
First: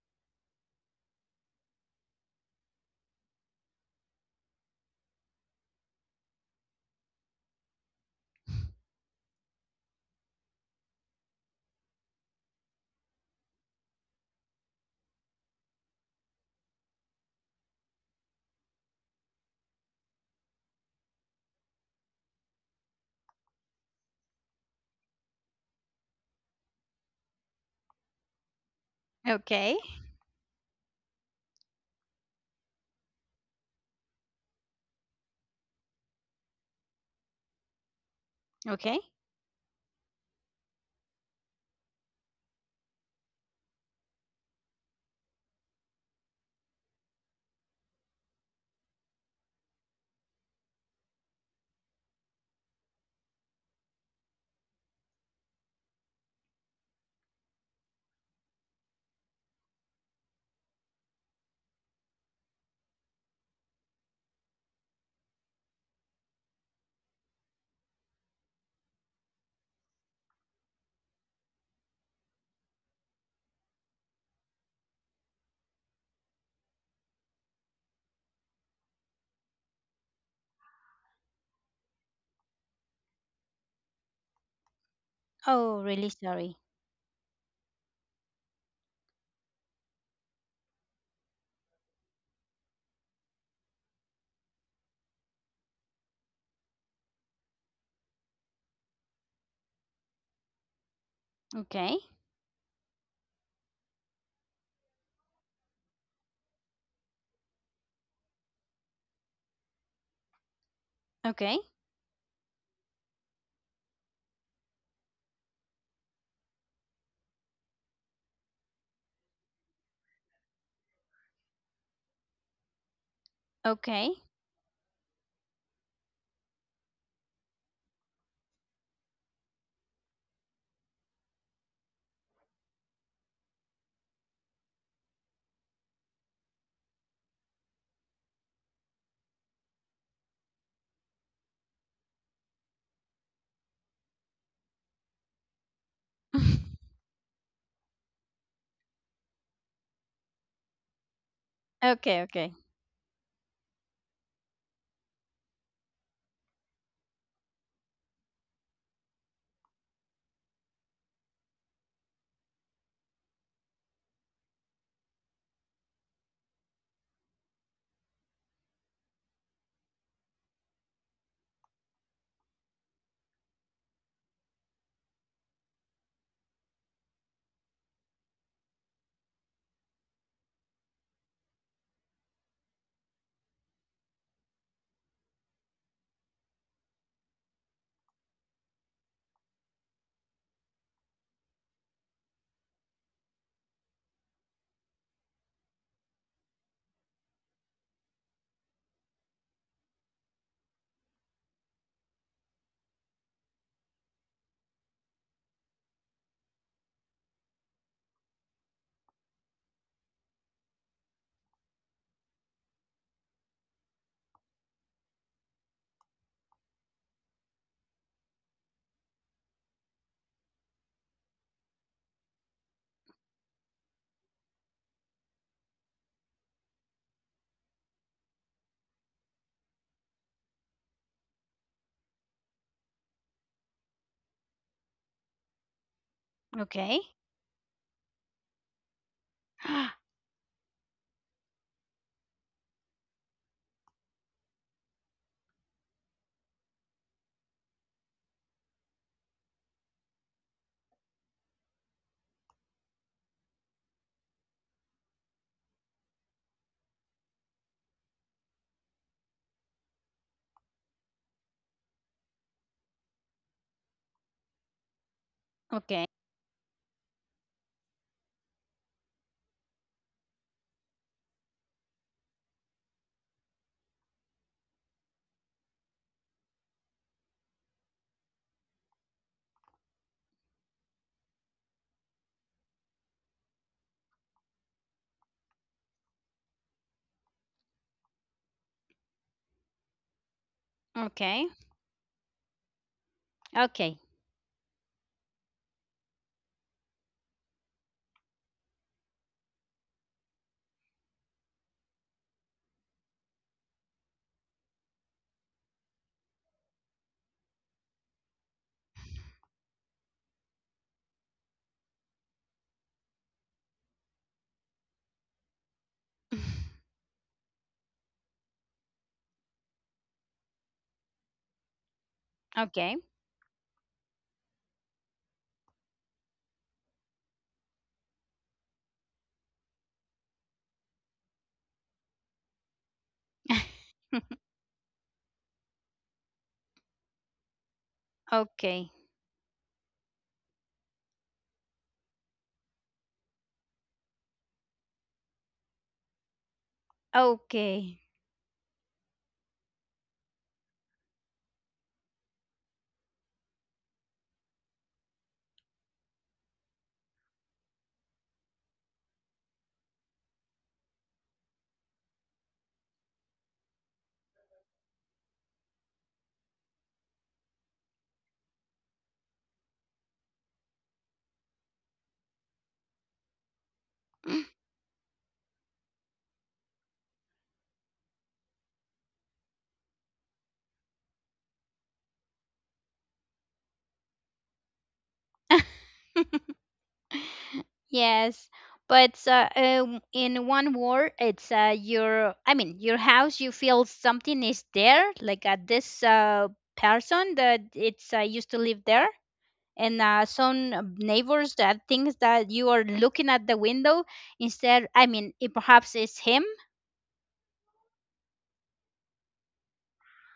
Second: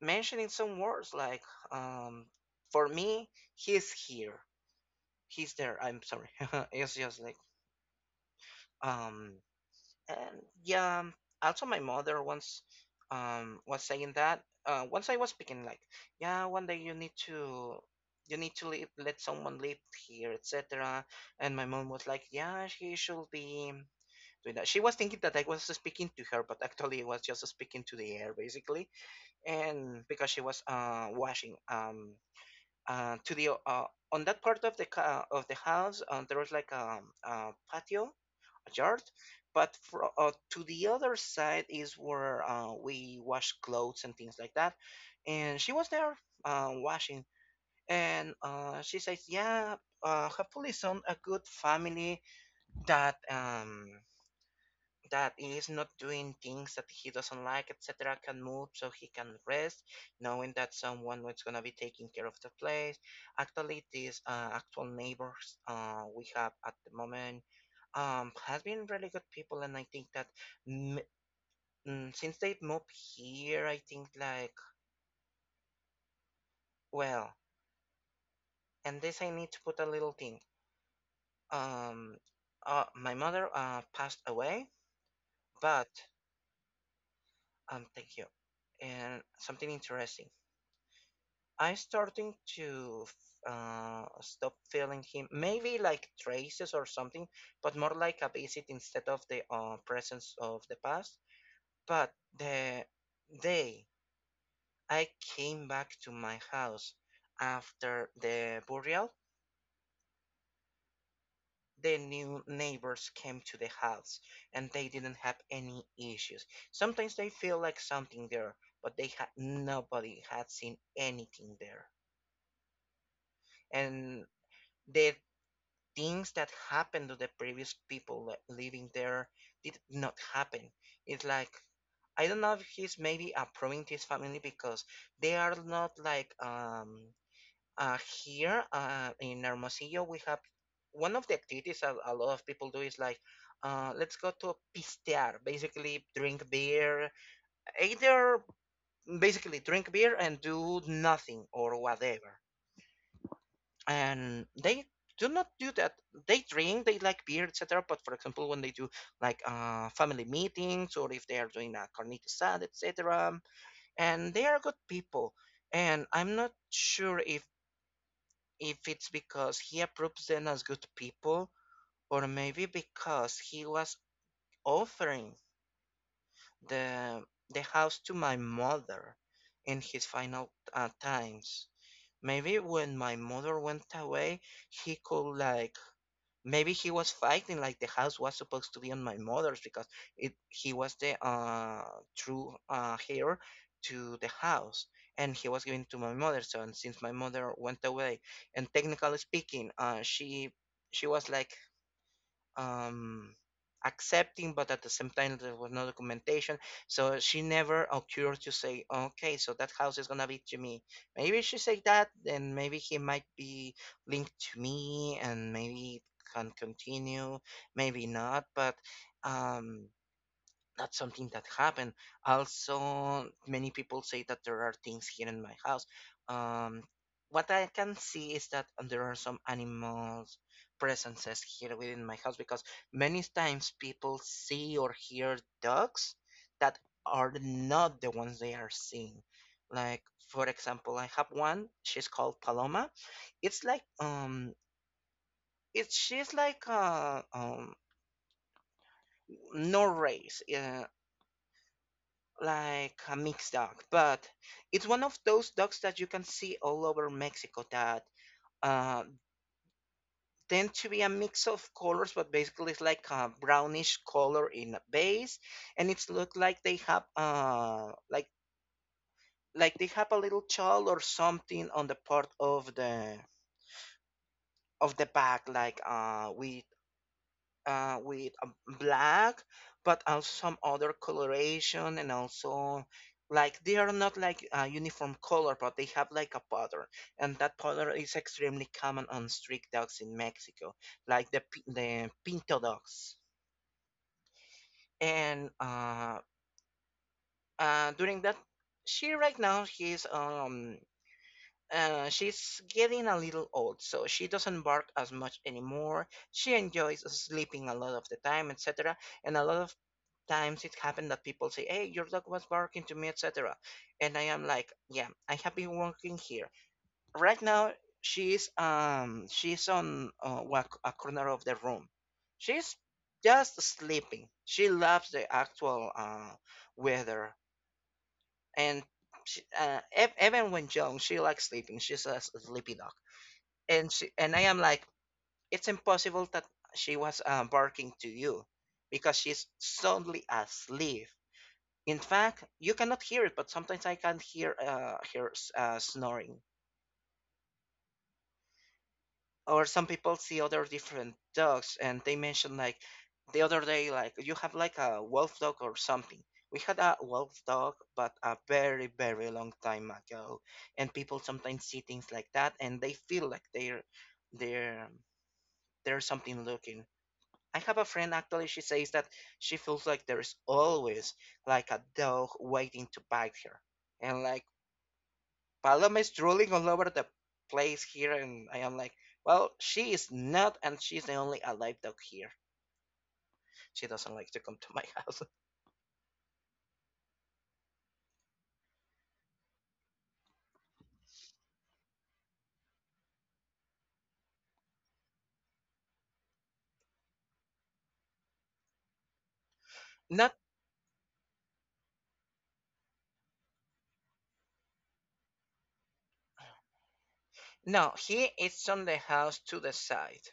mentioning some words like, um, "For me, he's here." He's there. I'm sorry. It's just like um and yeah. Also, my mother once was saying that once I was speaking like, yeah, one day you need to, you need to leave, let someone live here, etc. And my mom was like, yeah, she should be doing that. She was thinking that I was speaking to her, but actually I was just speaking to the air basically. Okay. And because she was washing, to the on that part of the of the house, there was like a patio, a Okay. yard, but for, to the other side is where we wash clothes and things like that, and she was there washing, and she says, yeah, hopefully some a good family that that is not doing things that he doesn't like, etc., can move so he can rest, knowing that someone is going to be taking care of the place. Actually, these actual neighbors we have at the moment has been really good people, and I think that m- since they've moved here, I think like, well, and this I need to put a little thing. Um, my mother passed away, Oh, but really sorry. Thank you. And something interesting. I starting to stop feeling him, maybe like traces or something, but more like a visit instead of the presence of the past. Okay. But the day I came back to my house after the burial, Okay. the new neighbors came to the house and they didn't have any issues. Sometimes they feel like something there, but they had nobody had seen anything there. Okay. And they things that happened to the previous people living there did not happen. It's like I don't know if he's maybe approving this family because they are not like uh here in Hermosillo we have one of the activities a lot of people do is like let's go to pistear, basically drink beer either, basically drink beer and do nothing or whatever. Okay. And they do not do that. They drink, they like beer, etc., but for example when they do like family meetings or if they are doing a carnita sad, etc., and they are good people. And I'm not sure if it's because he approves them as good people, or maybe because he was offering the the house to my mother in his final times. Maybe when my mother went away he could like, maybe he was fighting like the house was supposed to be on my mother's because it, he was the true heir to the house, and he was given to my mother. So and since my mother went away, and technically speaking, she was like um accepting, but at the same time there was no documentation, so she never occurred to say, okay, so that house is gonna be to me. Maybe she said that, then maybe he might be linked to me and maybe it can continue, maybe not, but um that's something that happened. Also, many people say that there are things here in my house. Um, what I can see is that there are some animals presences here within my house because many times people see or hear dogs that Okay. Okay. are not the ones they are seeing. Like for example, I have one. She's called Paloma. It's like it's she's like no race. Like a mixed dog, but it's one of those dogs that you can see all over Mexico that uh, tend to be a mix of colors, but basically it's like a brownish color in a base, and Okay. it's look like they have like they have a little child or something on the part of the back, like with a black, but also some other coloration, and also like they are not like a uniform color, but they have like a pattern, and that pattern is extremely common on street dogs in Mexico, like the the pinto dogs. Okay. Okay. And during that, she right now she's getting a little old, so she doesn't bark as much anymore. She enjoys sleeping a lot of the time, etc., and a lot of times it happened that people say, "Hey, your dog was barking to me," etc. And I am like, "Yeah, I have been working here right now."" She's she's on a corner of the room. She's Okay. just sleeping. She loves the actual weather, and she, even when young, she likes sleeping. She's a sleepy dog, and I am like, it's impossible that she was barking to you because she's soundly asleep. In fact, you cannot hear it, but sometimes I can hear snoring. Okay. Or some people see other different dogs and they mention like the other day like you have like a wolf dog or something. We had a wolf dog, but a very very long time ago, and people sometimes see things like that and they feel like they're there's something looking. I have a friend actually. She says that she feels like there's always like a dog waiting to bite her, and Okay. like Paloma is drooling all over the place here, and I am like, well, she is not, and she's the only alive dog here. She doesn't like to come to my house. Yes, but in one word, it's your, I mean, your house. You feel something is there, like this person that it's used to live there, and Not, some neighbors that thinks that you are looking at the window instead. I mean, it, perhaps it's him. no, he is on the house to the side.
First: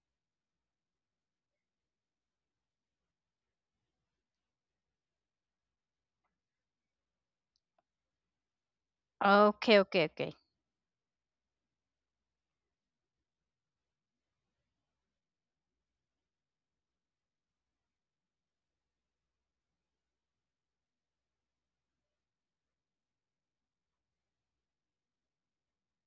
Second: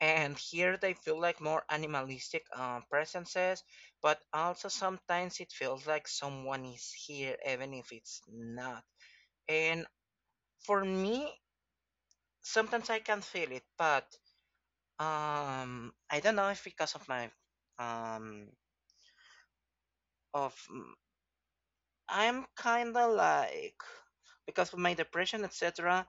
And here they feel like more animalistic presences, but also sometimes it feels like someone is here, even if it's not. Okay, And okay, okay, for me, sometimes I can feel it, but I don't know if because of my um, of I'm kinda like because of my depression, etc.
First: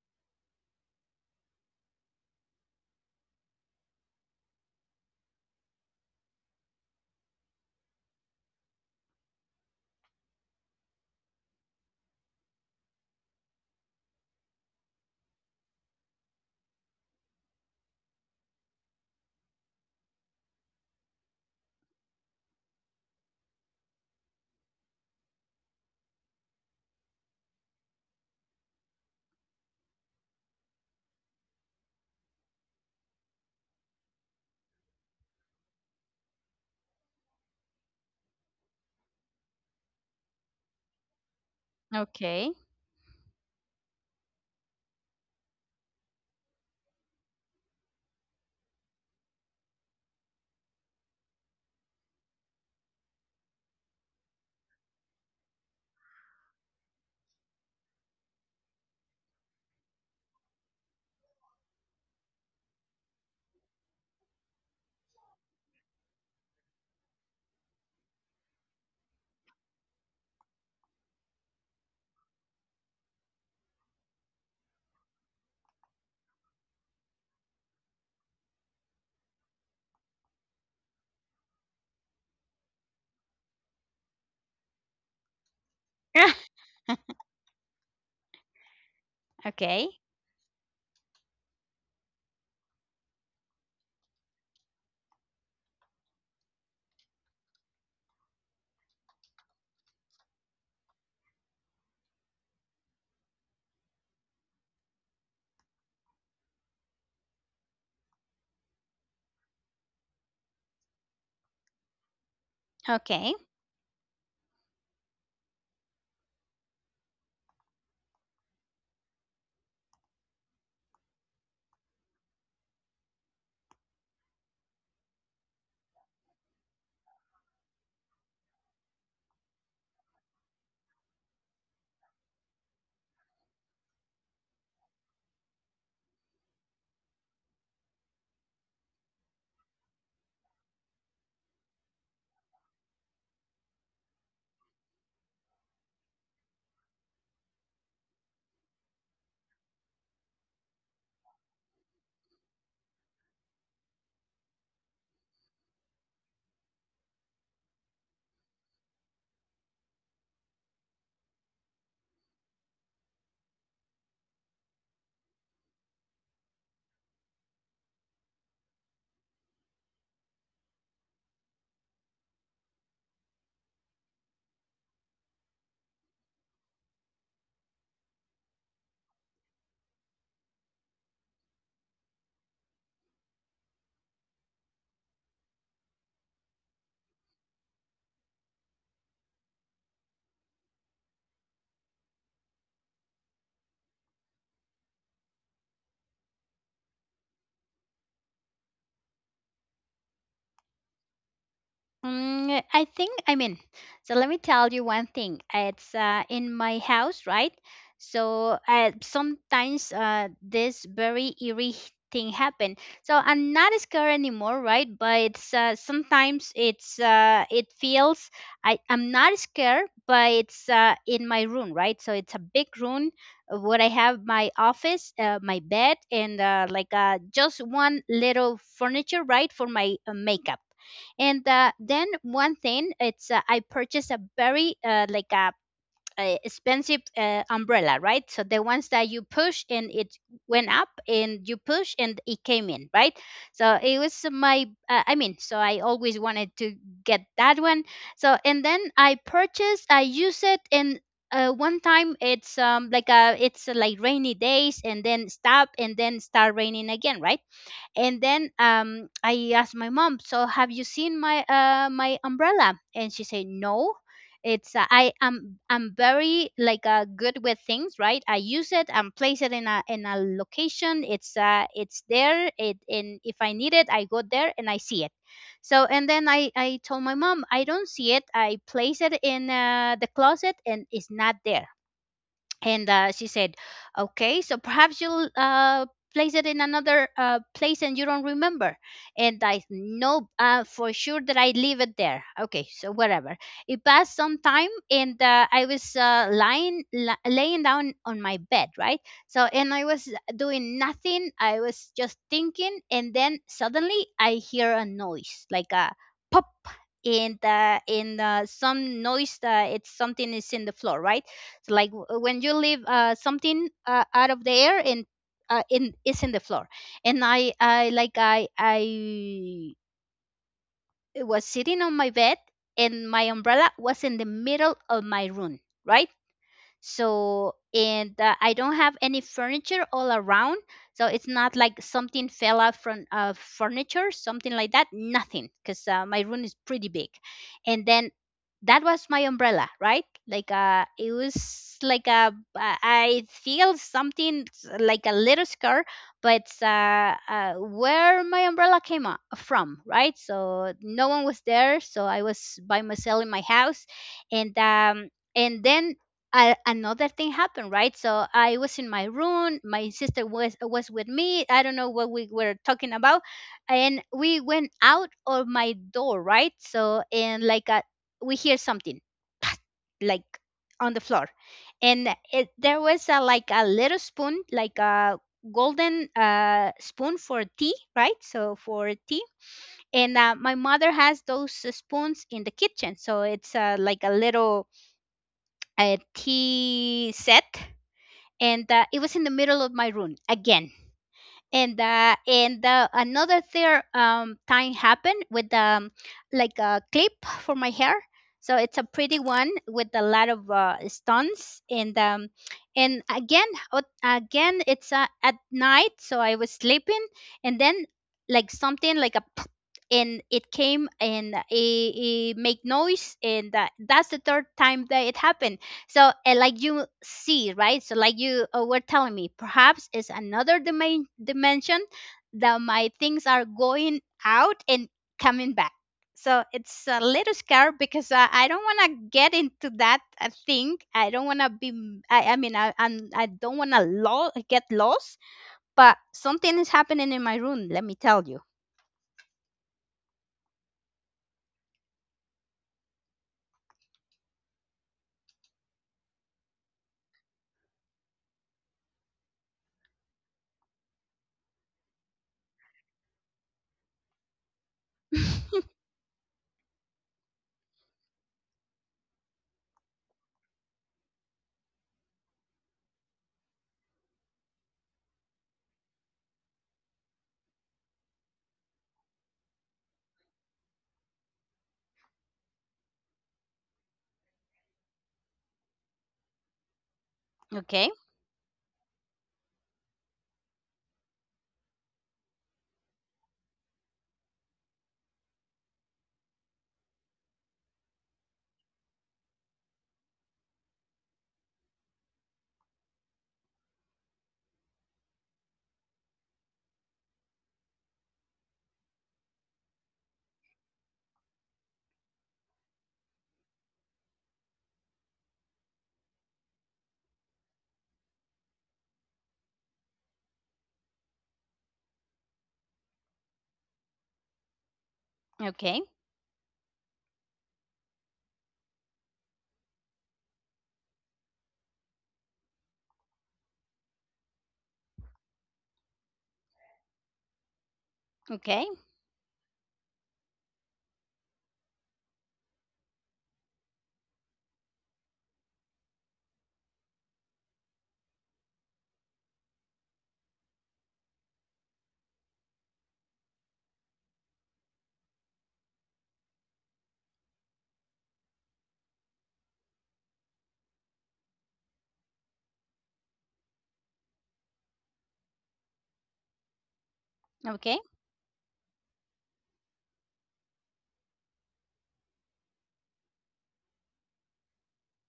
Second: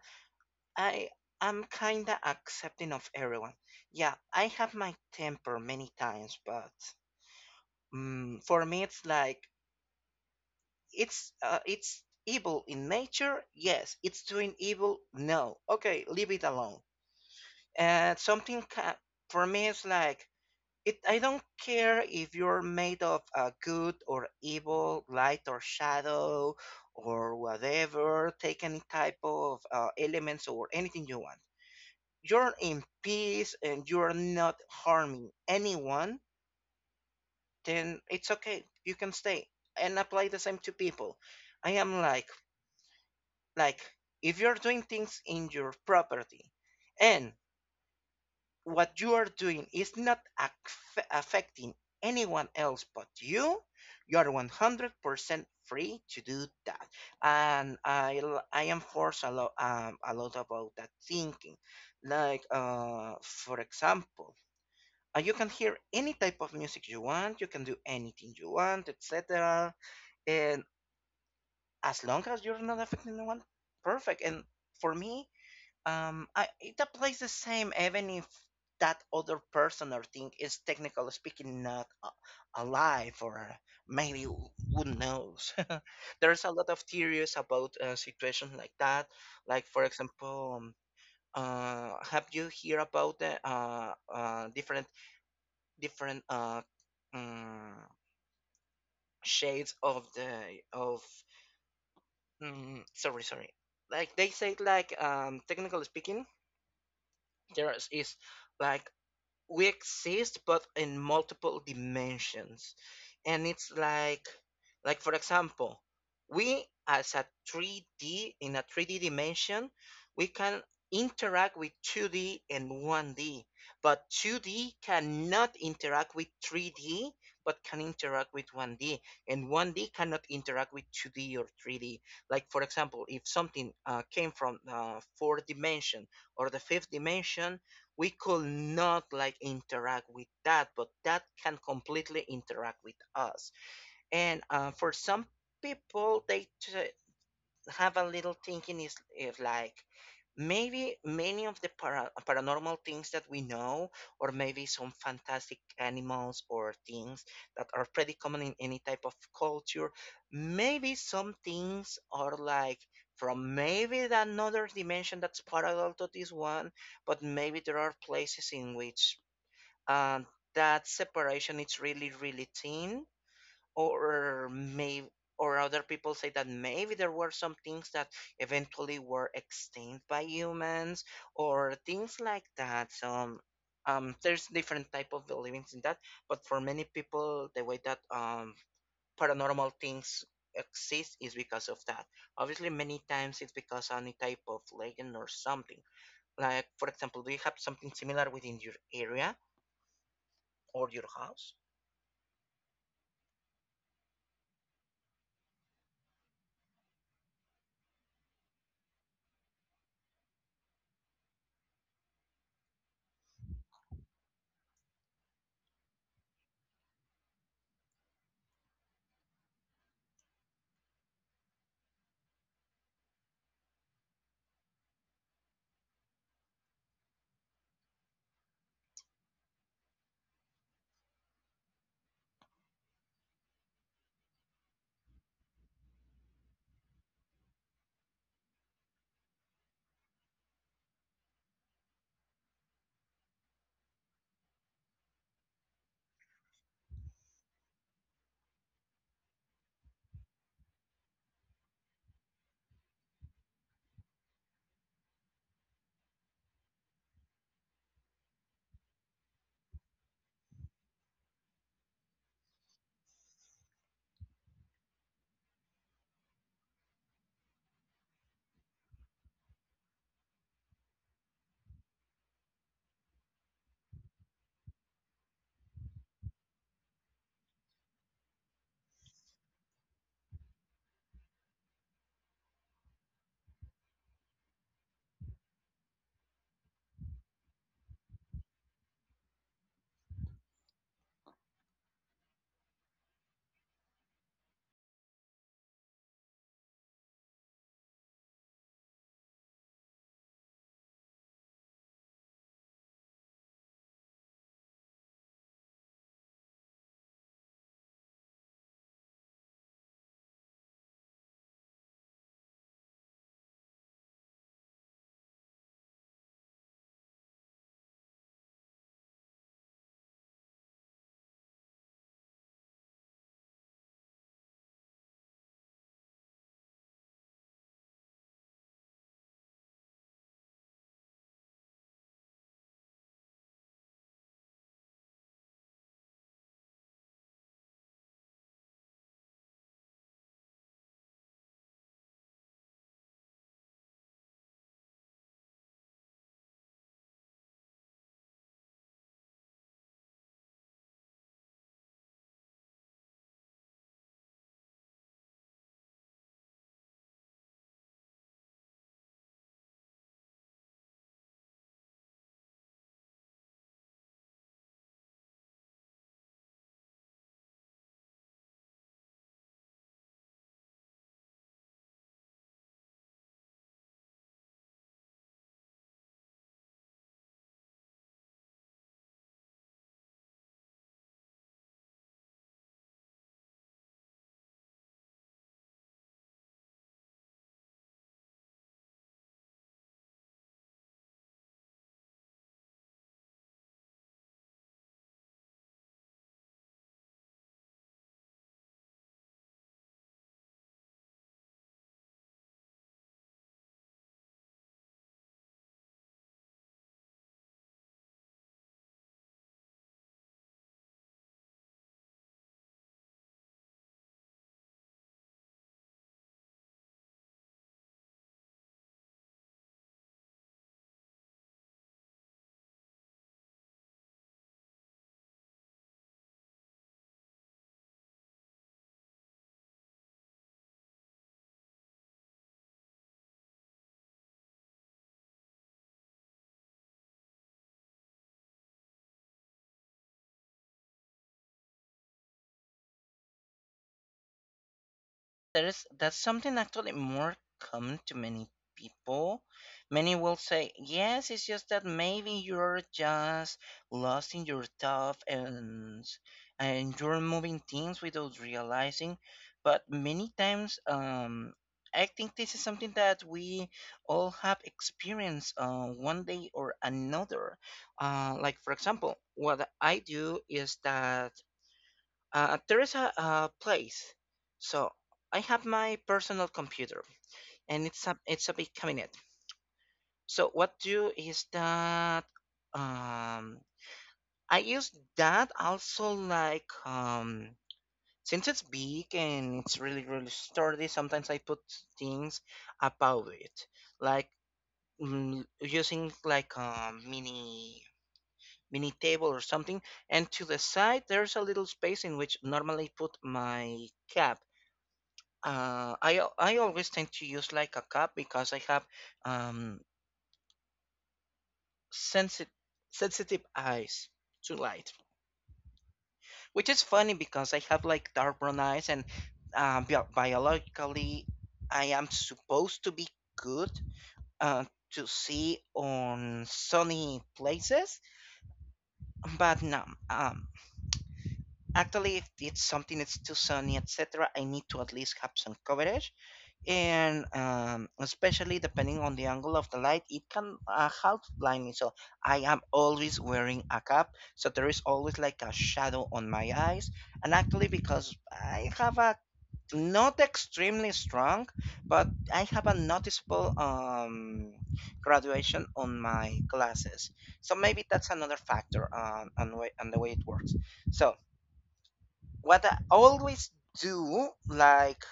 I I'm kinda accepting of everyone. Yeah, I have my temper many times, but for me it's like it's evil in nature. Yes, it's doing evil. No, okay, leave it alone. And for me it's like It I don't care if you're made of good or evil, light or shadow, or whatever. Take any type of elements or anything you want. You're in peace and you're not harming anyone. Then it's okay. You can stay and apply the same to people. I am like okay, like if you're doing things in your property, and what you are doing is not affecting anyone else but you are 100% free to do that. And I enforce a lot about that thinking. Like, for example, you can hear any type of music you want, you can do anything you want, etc. And as long as you're not affecting anyone, perfect. And for me, it applies the same even if that other person or thing is technically speaking not a- alive, or maybe who knows. There's a lot of theories about situations like that, like for okay, example have you hear about the different um, shades of the of. Sorry, like they say, like technically speaking there is, like, we exist but in multiple dimensions. okay. And it's like for example, we as a 3D, in a 3D dimension, we can interact with 2D and 1D, but 2D cannot interact with 3D but can interact with 1D, and 1D cannot interact with 2D or 3D. Like for example if something came from the fourth dimension or the fifth dimension, we could not like interact with that, but that can completely interact with us. And for some people, they have a little thinking, is if like maybe many of the paranormal things that we know, or maybe some fantastic animals or things that are pretty common in any type of culture, maybe some things are like from maybe the another dimension that's parallel to this one. But maybe there are places in which uh, that separation is really really thin. Or may or other people say that maybe there were some things that eventually were extinct by humans, or things like that. So there's different type of beliefs in that. But for many people, the way that paranormal things exist is because of that. Obviously many times it's because any type of legend or something. Like for example, do you have something similar within your area or your house? Mm, I think, I mean, so let me tell you one thing. It's in my house, right? So sometimes this very eerie thing happen. So I'm not scared anymore, right? But it's sometimes it feels, I'm not scared, but it's in my room, right? So it's a big room where I have my office, my bed, and just one little furniture, right, for my makeup. And then one thing, it's I purchased a very a expensive umbrella, right? So the ones that you push and it went up, and you push and it came in, right? So it was my I mean, so I always wanted to get that one. So and then I purchased, I use it, and one time it's like a, it's like rainy days and then stop and then start raining again, right? And then I asked my mom, so have you seen my my umbrella? And she said no. It's I'm very like good with things, right? I use it and place it in a, in a location. It's uh, it's there, it and if I need it, I go there and I see it. So and then I told my mom, I don't see it. I place it in the closet, and it's not there. And she said, okay, so perhaps you'll place it in another place and you don't remember. And I know for sure that I leave it there. Okay, so whatever. It passed some time, and I was lying la laying down on my bed, right? So and I was doing nothing. I was just thinking, and then suddenly I hear a noise like a pop. And some noise, it's something is in the floor, right? It's like when you leave something out of the air and in is in the floor. And I like I was sitting on my bed, and my umbrella was in the middle of my room, right? So, and I don't have any furniture all around. So it's not like something fell out from furniture, something like that. Nothing, because my room is pretty big. And then that was my umbrella, right? Like it was like a, I feel like a little scar, but where my umbrella came up from, right? So no one was there, so I was by myself in my house. And and then I, another thing happened, right? So I was in my room. My sister was with me. I don't know what we were talking about, and we went out of my door, right? So and like a, we hear something like on the floor, and it, there was a, like a little spoon, like a golden spoon for tea, right? So for tea. And my mother has those spoons in the kitchen, so it's like a little, a tea set. And it was in the middle of my room again. And another third time happened with like a clip for my hair. So it's a pretty one with a lot of stones. And and again, again, it's at night, so I was sleeping. And then like something like a and it came and it make noise. And that's the third time that it happened. So, and like you see, right? So like you were telling me, perhaps it's another domain, dimension, that my things are going out and coming back. So it's a little scary because I don't want to get into that thing. I don't want to be, I mean, I don't want to get lost, but something is happening in my room, let me tell you. There's that's something actually more common to many people. Many will say, "Yes, it's just that maybe you're just lost in your stuff and you're moving things without realizing." But many times, I think this is something that we all have experienced one day or another. Like for example, what I do is that there is a place. So I have my personal computer, and Okay, it's a big cabinet. So what do is that? Um, I use that also like since it's big and it's really really sturdy. Sometimes I put things above it, like, using like a mini table or something, and to the side there's a little space in which normally put my cap. I always tend to use like a cup because I have um sensitive sensitive eyes to light, okay, which is funny because I have like dark brown eyes and biologically I am supposed to be good uh, to see on sunny places, okay, but no. Um, Actually, if it's something that's too sunny, etc., I need to at least have some coverage. And especially depending on the angle of the light, it can help blind me. So I am always wearing a cap, so there is always like a shadow on my eyes. And actually, because I have a not extremely strong, but I have a noticeable graduation on my glasses. So okay, maybe that's another factor on the way it works. So what I always do, like,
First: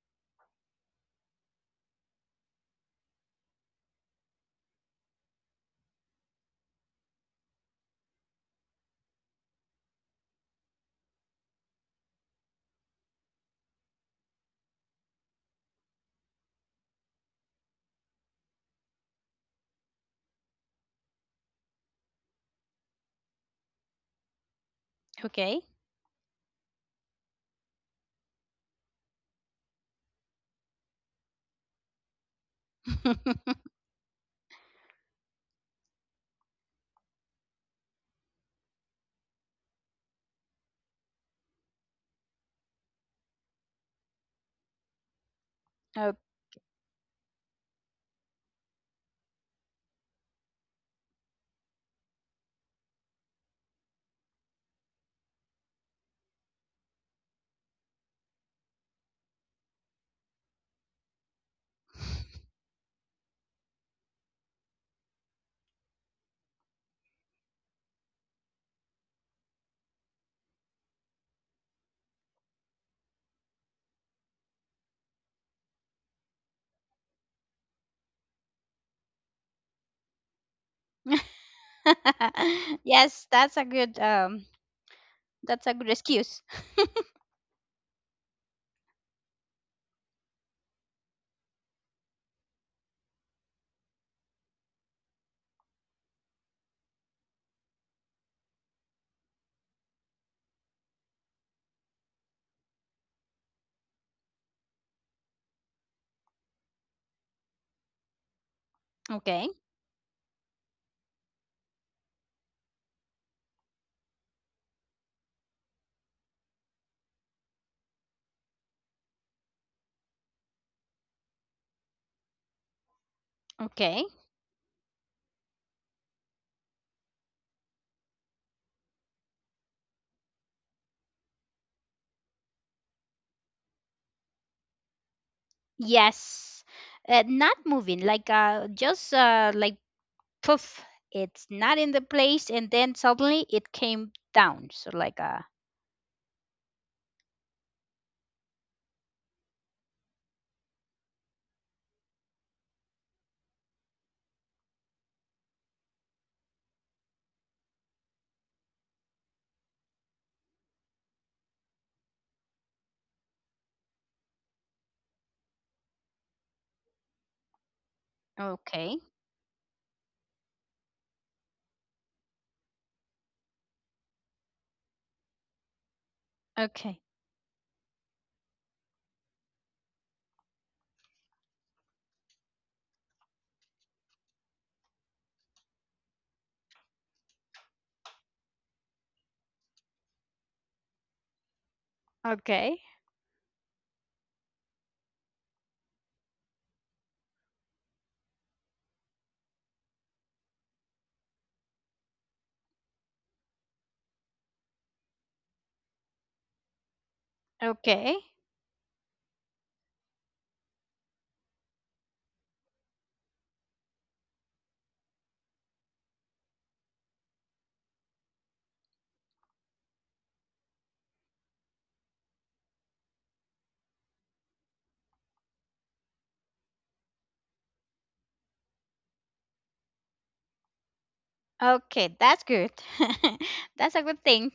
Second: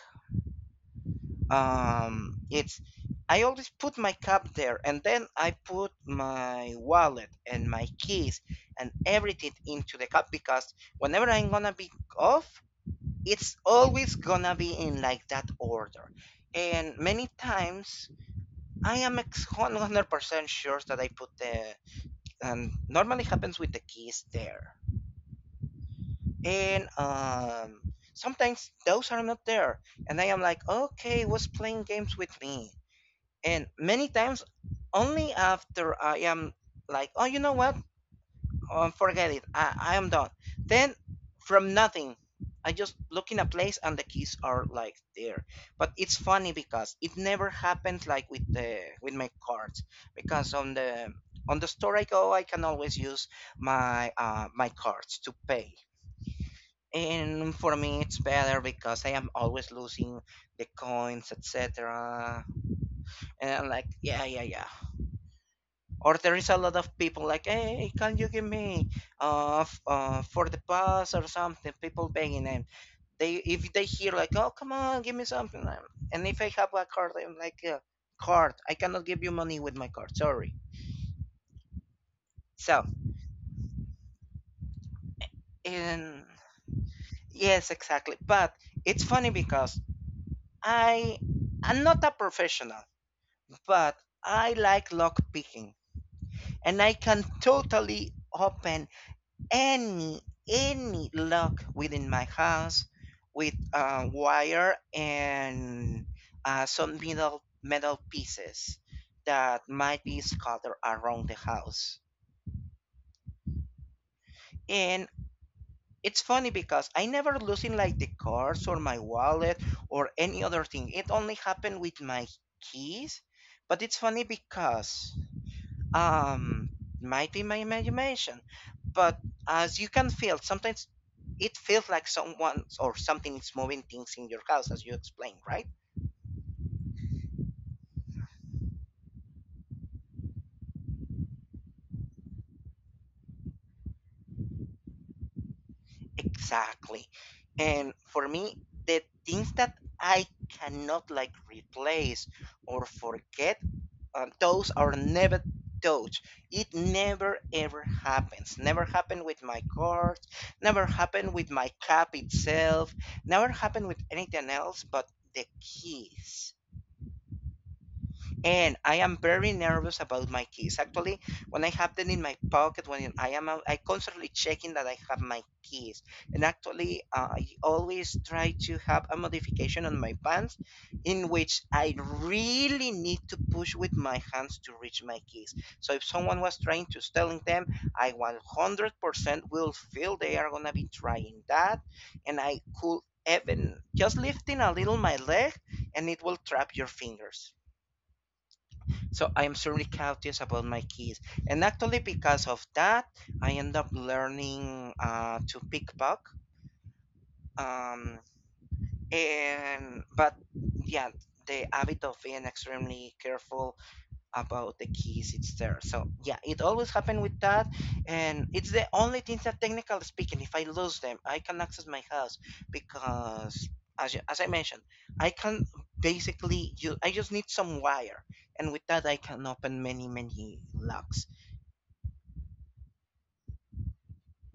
it's I always put my cup there and then I put my wallet and my keys and everything into the cup, because whenever I'm gonna be off it's always gonna be in like that order. And many times I am 100% sure that I put the, and normally happens with the keys there. okay. And sometimes those are not there, and I am like, okay, was playing games with me. And many times only after I am like, oh you know what, forget it, I am done. Then from nothing I just look in a place and the keys are like there. But Oh. it's funny because it never happens like with the with my cards. Because on the store I go I can always use my my cards to pay. And for me it's better because I am always losing the coins, etc. And I'm like yeah, yeah, yeah. Or there is a lot of people like, hey, hey, can you give me for the bus or something, people begging them. They, if they hear like, oh come on give me something, and if I have a card I'm like, card, I cannot give you money with my card, sorry. So, Yes, that's a good that's a good and excuse. yes, exactly, but it's funny because i I'm not a professional, but I like lock picking, and I can totally open any any lock within my house with wire and some metal pieces Okay. that might be scattered around the house. And it's funny because I never losing like the cards or my wallet or any other thing. It only happened with my keys. But it's Okay. funny because, Um, might be my imagination, but as you can feel, sometimes it feels like someone or something is moving things in your house, as you explained, right? Yes. Not moving, like just like poof, it's not in the place, and then suddenly it came down. So like Exactly. And for me, the things that I cannot like replace or forget, those are never touched. It never ever happens. Never happened with my cards. Never happened with my cup itself, never happened with anything else but the keys. And okay, I am very nervous about my keys. Actually, when I have them in my pocket, when I am out, I constantly checking that I have my keys. And okay, actually, I always try to have a modification on my pants in which I really need to push with my hands to reach my keys. So if someone was trying to stealing them, I 100% will feel they are gonna be trying that, and I okay, could even just lifting a little my leg, and it will trap your fingers. So I am extremely cautious about my keys. And actually, because of that, I end up learning to pickpocket. okay, Um, and but yeah, the habit of being extremely careful about the keys it's there. So yeah, it always happened with that, and it's the only thing that technically speaking if I lose them I can access my house because, as I mentioned, I can basically, you I just need some wire, and with that I can open many many locks. okay. That's good. That's a good thing.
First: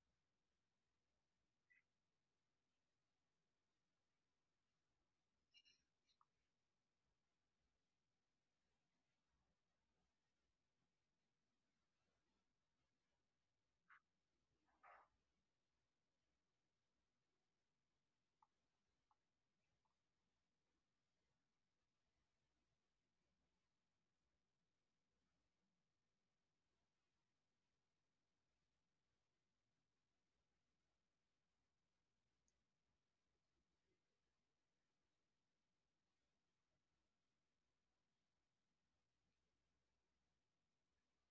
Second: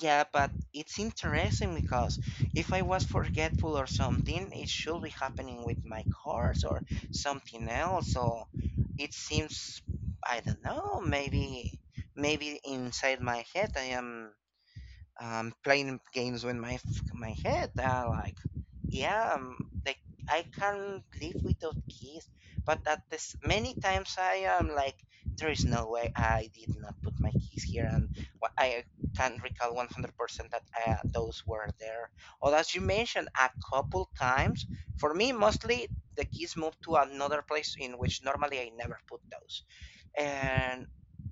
Yeah, but it's interesting because if I was forgetful or something, it should be happening with my cars or something else. So it seems, I don't know, maybe, maybe inside my head I am playing games with my my head. Like, yeah, like, I can't live without keys. But at this many times I am like, there is no way I did not put my keys here, and I can't recall 100% that those were there. Or as you mentioned, a couple times for me, mostly the keys moved to another place in which normally I never put those, and.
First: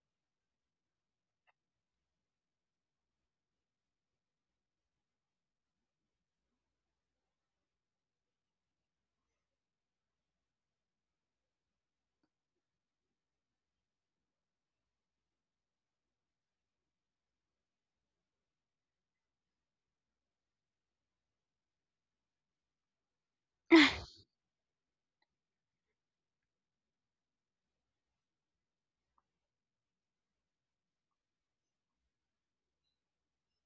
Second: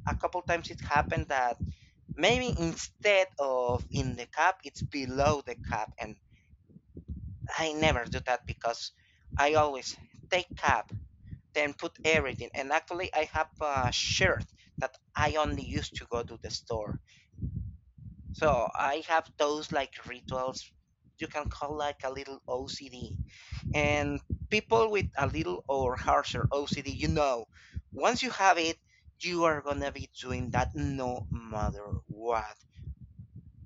A couple times it happened that maybe instead of in the cup, it's below the cup. And I never do that because I always take cup, then put everything. And actually, I have a shirt that I only use to go to the store. So I have those like rituals. You can call like a little OCD. And people with a little or harsher OCD, once you have it, you are gonna be doing that no matter what.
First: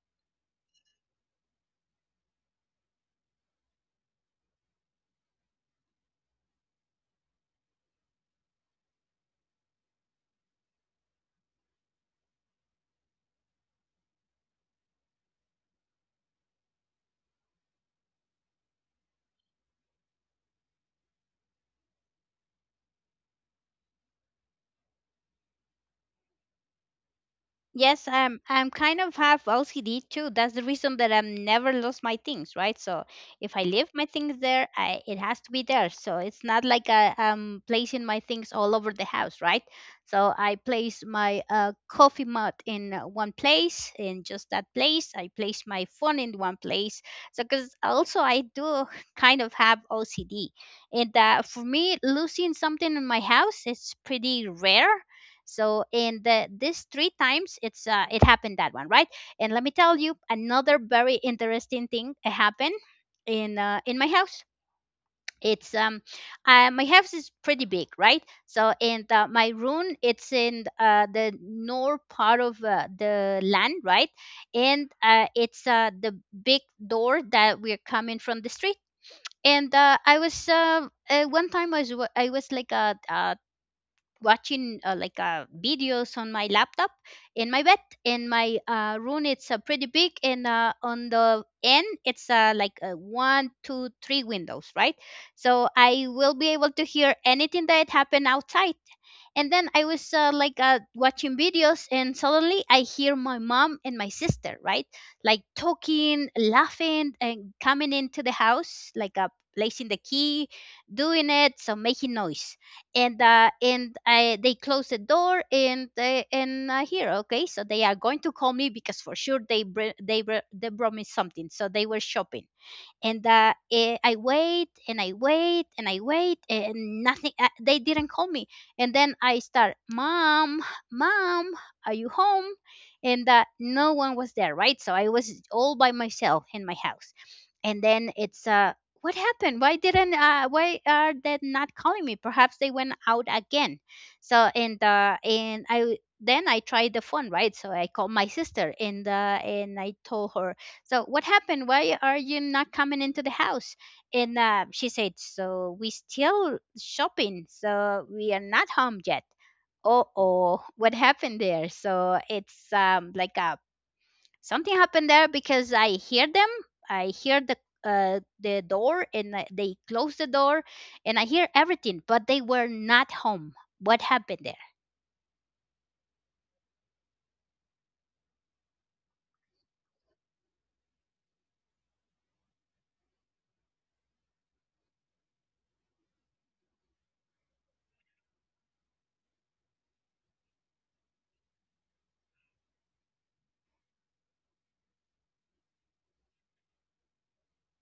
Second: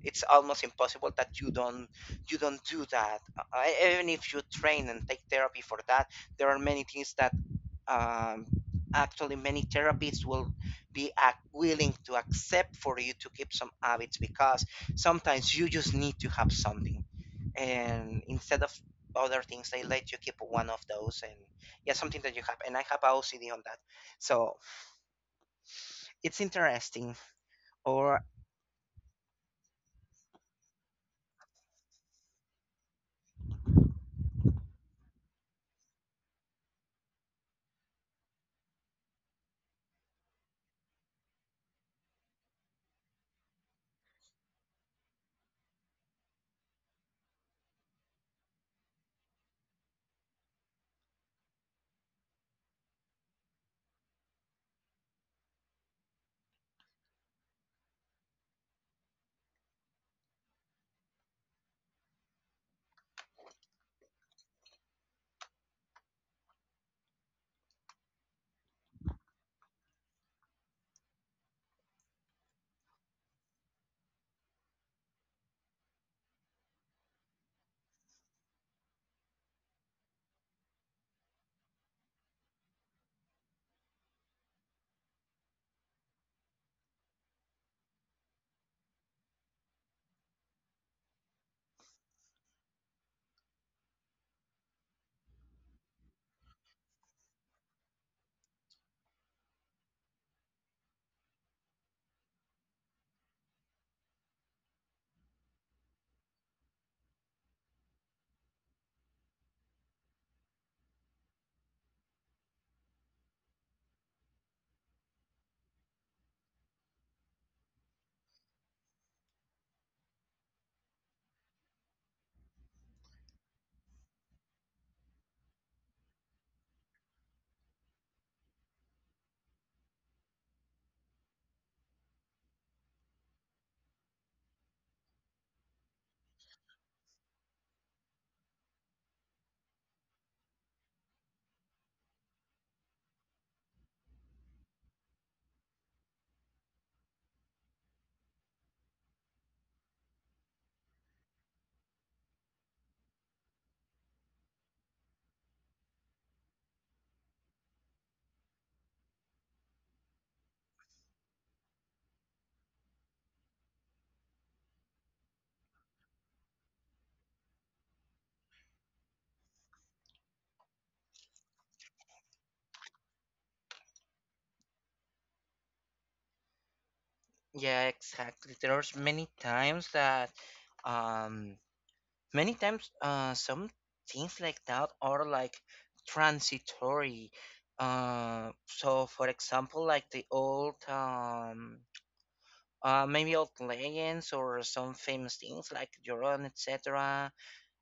It's almost impossible that you don't do that. Even if you train and take therapy for that, there are many things that um, actually many therapists will be willing to accept for you to keep some habits, because sometimes you just need to have something, and instead of other things they let you keep one of those. And yeah, something that you have, and I have OCD on that, so it's interesting Yes, or I'm kind of have LCD too. That's the reason that I've never lost my things, right? So if I leave my things there, it has to be there. So it's not like I'm placing my things all over the house, right? So I place my coffee mug in one place, in just that place. I place my phone in one place. So because also I do kind of have OCD, and for me losing something in my house, it's pretty rare. So in the, this three times it's it happened that one, right? And let me tell you another very interesting thing happened in my house. It's my house is pretty big, right? So and the, my room it's in the north part of the land, right? And it's the big door that we're coming from the street. And I was one time I was like watching like videos on my laptop in my bed, in my room. It's pretty big, and on the end it's like one two three windows, right? So I will be able to hear anything that happened outside. And then I was like watching videos, and suddenly I hear my mom and my sister, right? Like talking, laughing, and coming into the house, like placing the key, doing it, so making noise. And I, they close the door, and they, and I hear, okay, so they are going to call me because for sure they they brought me something, so they were shopping. And I wait and I wait and I wait and nothing. They didn't call me, and then I start, "Mom, mom, are you home?" And no one was there, right? So I was all by myself in my house, and then it's what happened? Why didn't why are they not calling me? Perhaps they went out again. So and I then I tried the phone, right? So I called my sister and I told her, so what happened? Why are you not coming into the house? And she said, so we still shopping, so we are not home yet. Oh oh, what happened there? So it's like a, something happened there because I hear them. I hear the door and they close the door, and I hear everything, but they were not home. What happened there? Yeah, exactly. There's um, many times some things like that are like transitory. So for example, like the maybe old legends or some famous things like Joron, etc.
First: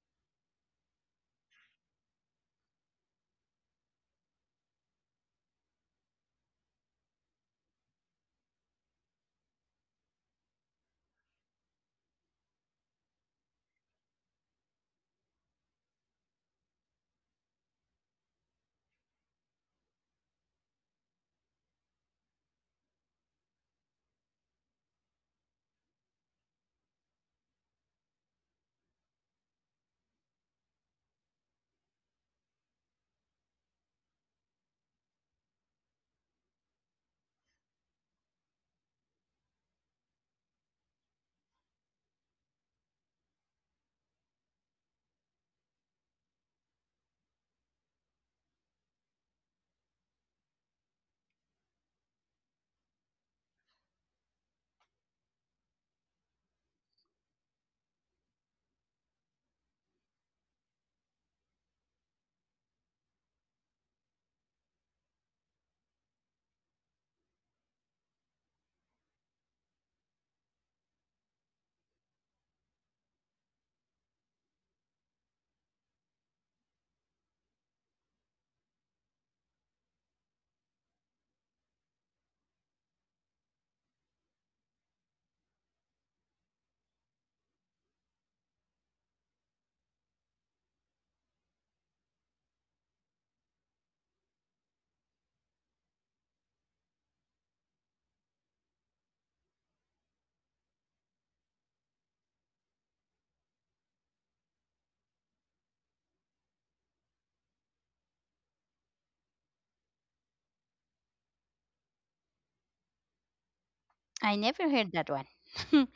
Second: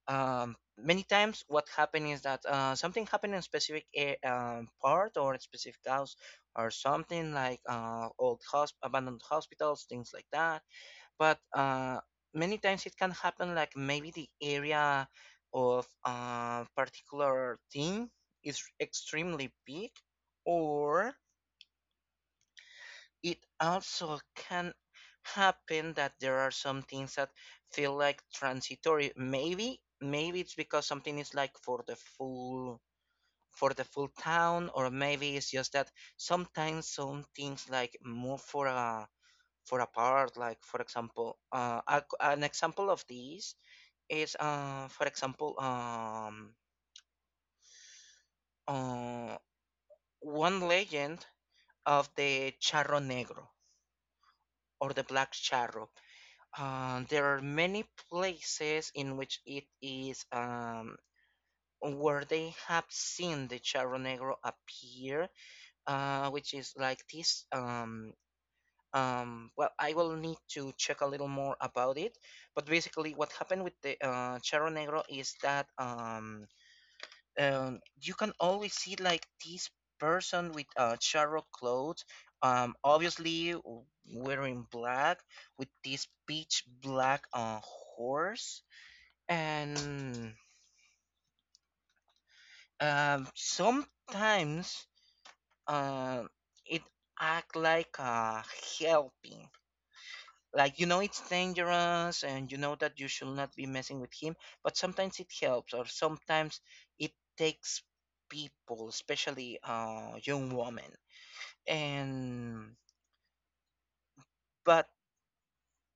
Many times what happened is that, something happened in a specific, part or a specific house, or something like, old hosp abandoned hospitals, things like that. But many times it can happen like maybe the area of a particular thing is extremely big, or it also can happen that there are some things that feel like transitory. Maybe it's because something is like for the full town, or maybe it's just that sometimes some things like move for a part. Like for example, an example of this is, for example, uh one legend of the charro negro, or the black charro. There are many places in which it is, where they have seen the charro negro appear, which is like this. Well, I will need to check a little more about it, but basically what happened with the charro negro is that, you can always see like this person with charro clothes, obviously wearing black, with this pitch black horse. And sometimes uh, it act like helping. Like, you know it's dangerous, and you know that you should not be messing with him. But sometimes it helps, or sometimes it takes people, especially young women. And I never but heard that one.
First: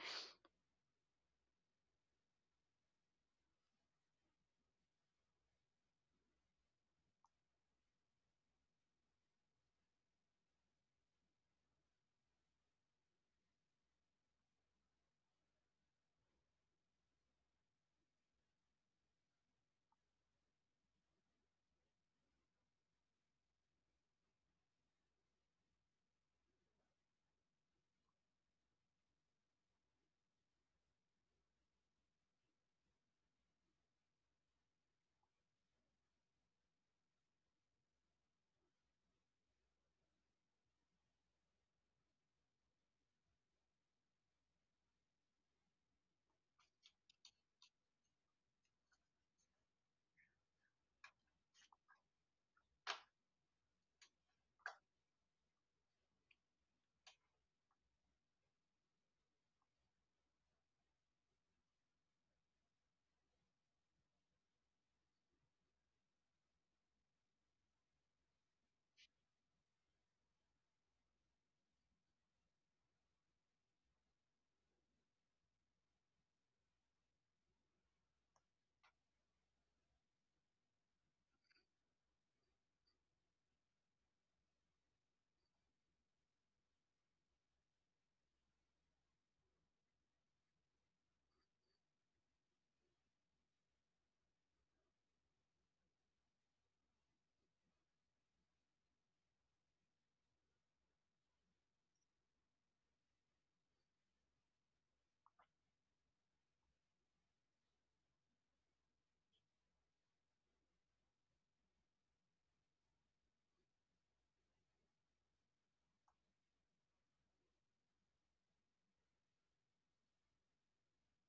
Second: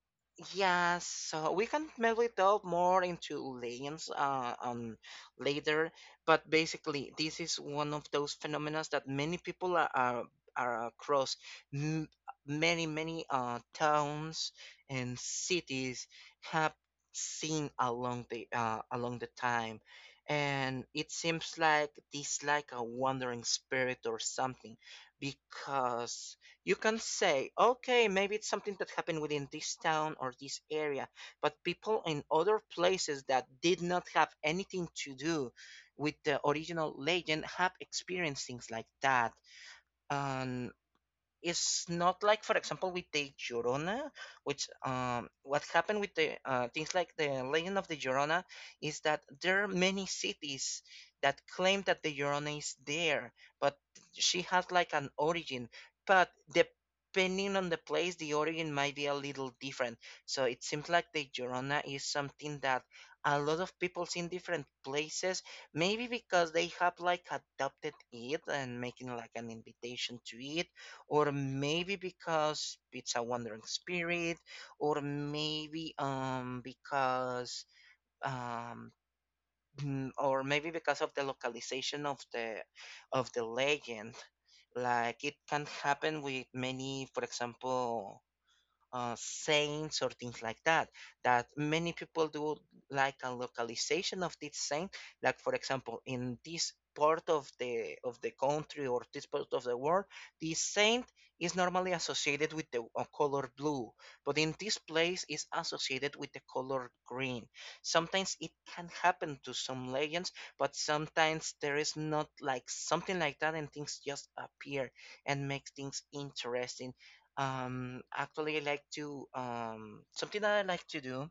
yeah, so we can maybe delve more into lanes later. But basically, this is one of those phenomena that many people are across m- many towns and cities have seen along the time. And it seems like this like a wandering spirit or something, because you can say, okay, maybe it's something that happened within this town or this area, but people in other places that did not have anything to do with the original legend have experienced things like that. And it's not like, for example, with the Llorona, which what happened with the things like the Legend of the Llorona is that there are many cities that claim that the Llorona is there, but she has like an origin. But depending on the place, the origin might be a little different. So it seems like the Llorona is something that a lot of people see in different places, maybe because they have like adopted it and making like an invitation to it, or maybe because it's a wandering spirit, or maybe because um mm, or maybe because of the localization of the legend. Like it can happen with many, for example, saints or things like that. That many people do like a localization of this saint. Like for example, in this part of the country or this part of the world, this saint is normally associated with the color blue, but in this place is associated with the color green. Sometimes it can happen to some legends, but sometimes there is not like something like that, and things just appear and make things interesting. Um, actually, I like to something that I like to do,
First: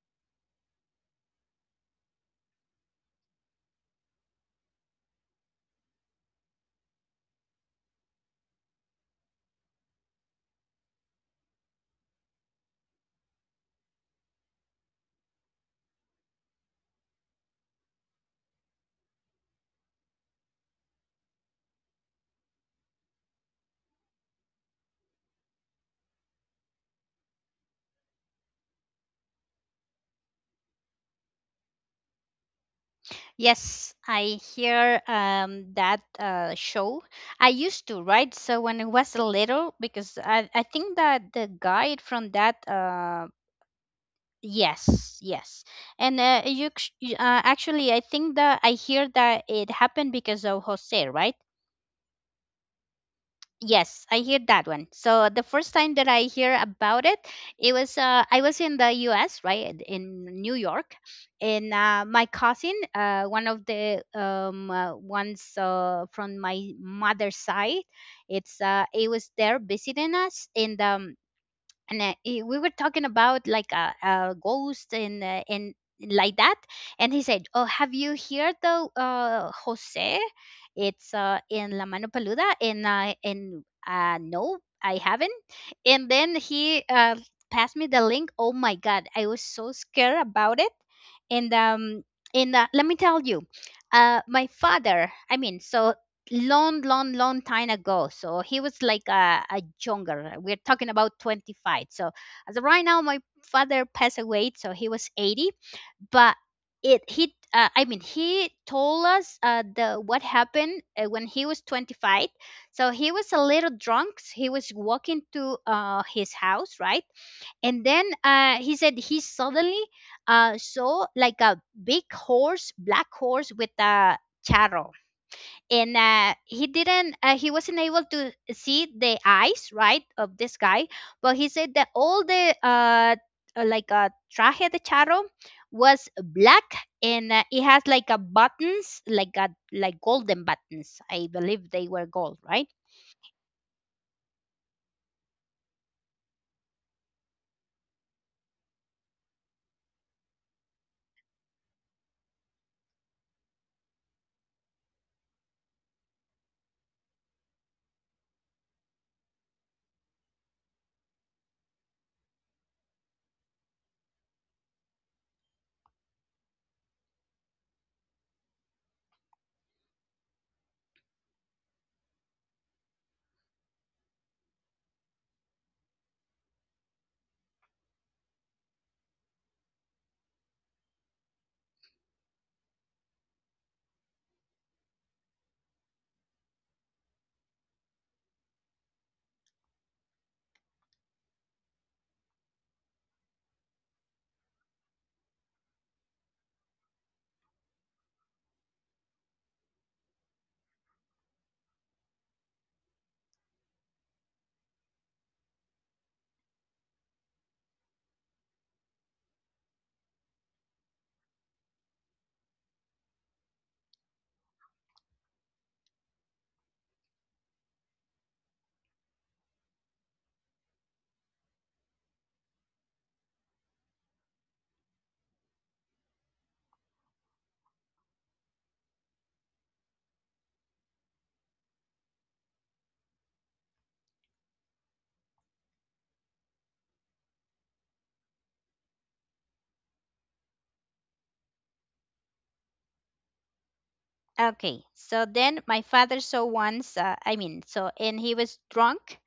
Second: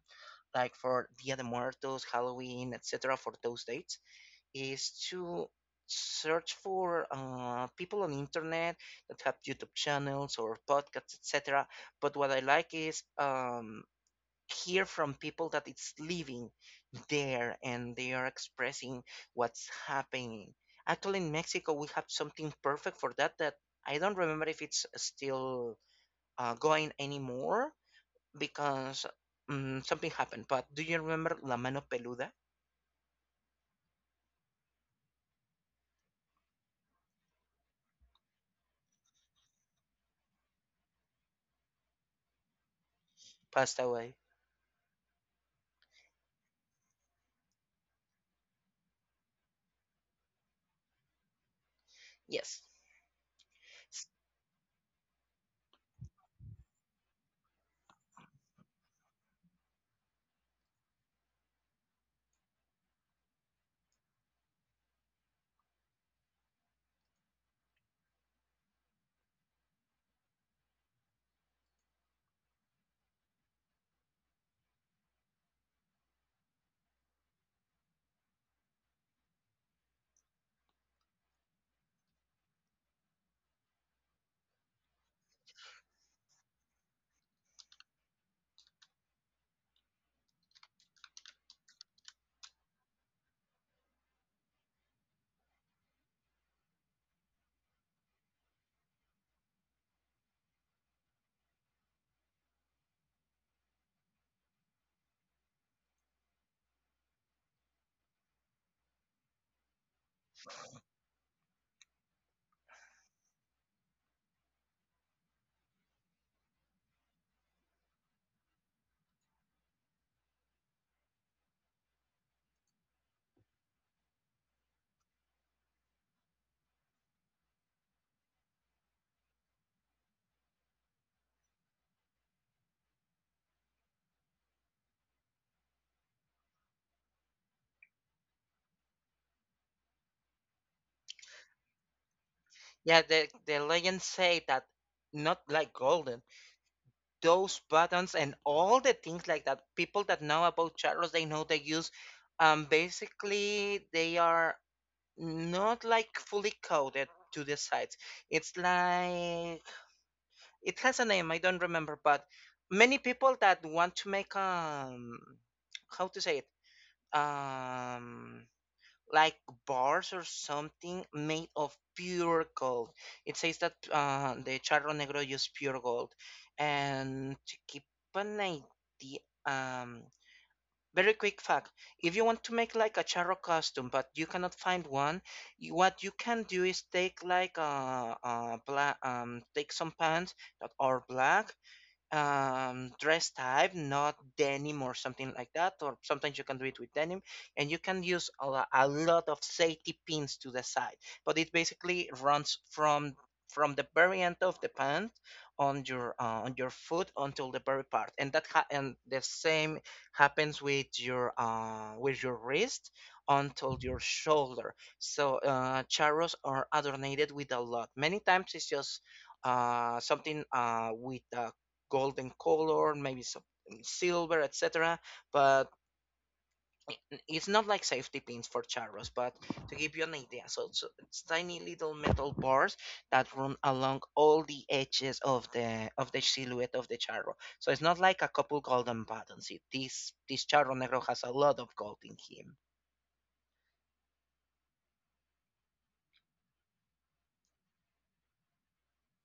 like for Dia de Muertos, Halloween, etc., for those dates, is to search for people on the internet that have YouTube channels or podcasts, etc. But what I like is hear from people that it's living there and they are expressing what's happening. Actually, in Mexico, we have something perfect for that. That I don't remember if it's still going anymore, because something happened. But do you remember La Mano Peluda Yes, I hear that show. I used to, right? So when I was little, because I think that the guide from that, passed away? yes, yes. And you, c- you- actually, I think that I hear that it happened because of Jose, right? Yes. Yes, I hear that one. So the first time that I hear about it, it was I was in the U.S. right in New York, and my cousin, one of the ones from my mother's side, it's it was there visiting us, and we were talking about like a ghost and like that, and he said, oh, have you heard the Jose? It's in La Mano Paluda. And I, and no, I haven't. And then he passed me the link. Oh my god, I was so scared about it. And um and uh, let me tell you, my father, I mean, so long long long time ago, so he was like a younger, we're talking about 25. So as of right now my father passed away, so he was 80. But it he I mean, he told us the what happened when he was 25. So he was a little drunk. So he was walking to his house, right? And then he said he suddenly saw like a big horse, black horse with a charro. And he didn't, he wasn't able to see the eyes, right, of this guy. But he said that all the like a traje de charro was black, and it has like a buttons like a like golden buttons, I believe they were gold, right? Yeah, the legends say that, not like golden, those buttons and all the things like that, people that know about charros, they know they use, basically, they are not like fully coded to the sides. It's like, it has a name, I don't remember, but many people that want to make, how to say it, um like bars or something made of pure gold. It says that the charro negro used pure gold. And to keep an idea, um, very quick fact: if you want to make like a charro costume, but you cannot find one, you, what you can do is take take some pants that are black, dress type, not denim or something like that, or sometimes you can do it with denim. And you can use a, a lot of safety pins to the side, but it basically runs from the very end of the pant on your foot until the very part. And and the same happens with your wrist until your shoulder. So charros are adorned with a lot, many times it's just something with a golden color, maybe some silver, etc. But it's not like safety pins for charros, but to give you an idea, so, so it's tiny little metal bars that run along all the edges of the silhouette of the charro. So it's not like a couple golden buttons. It, this charro negro has a lot of gold in him. Okay, so then my father saw once, I mean, so, and he was drunk,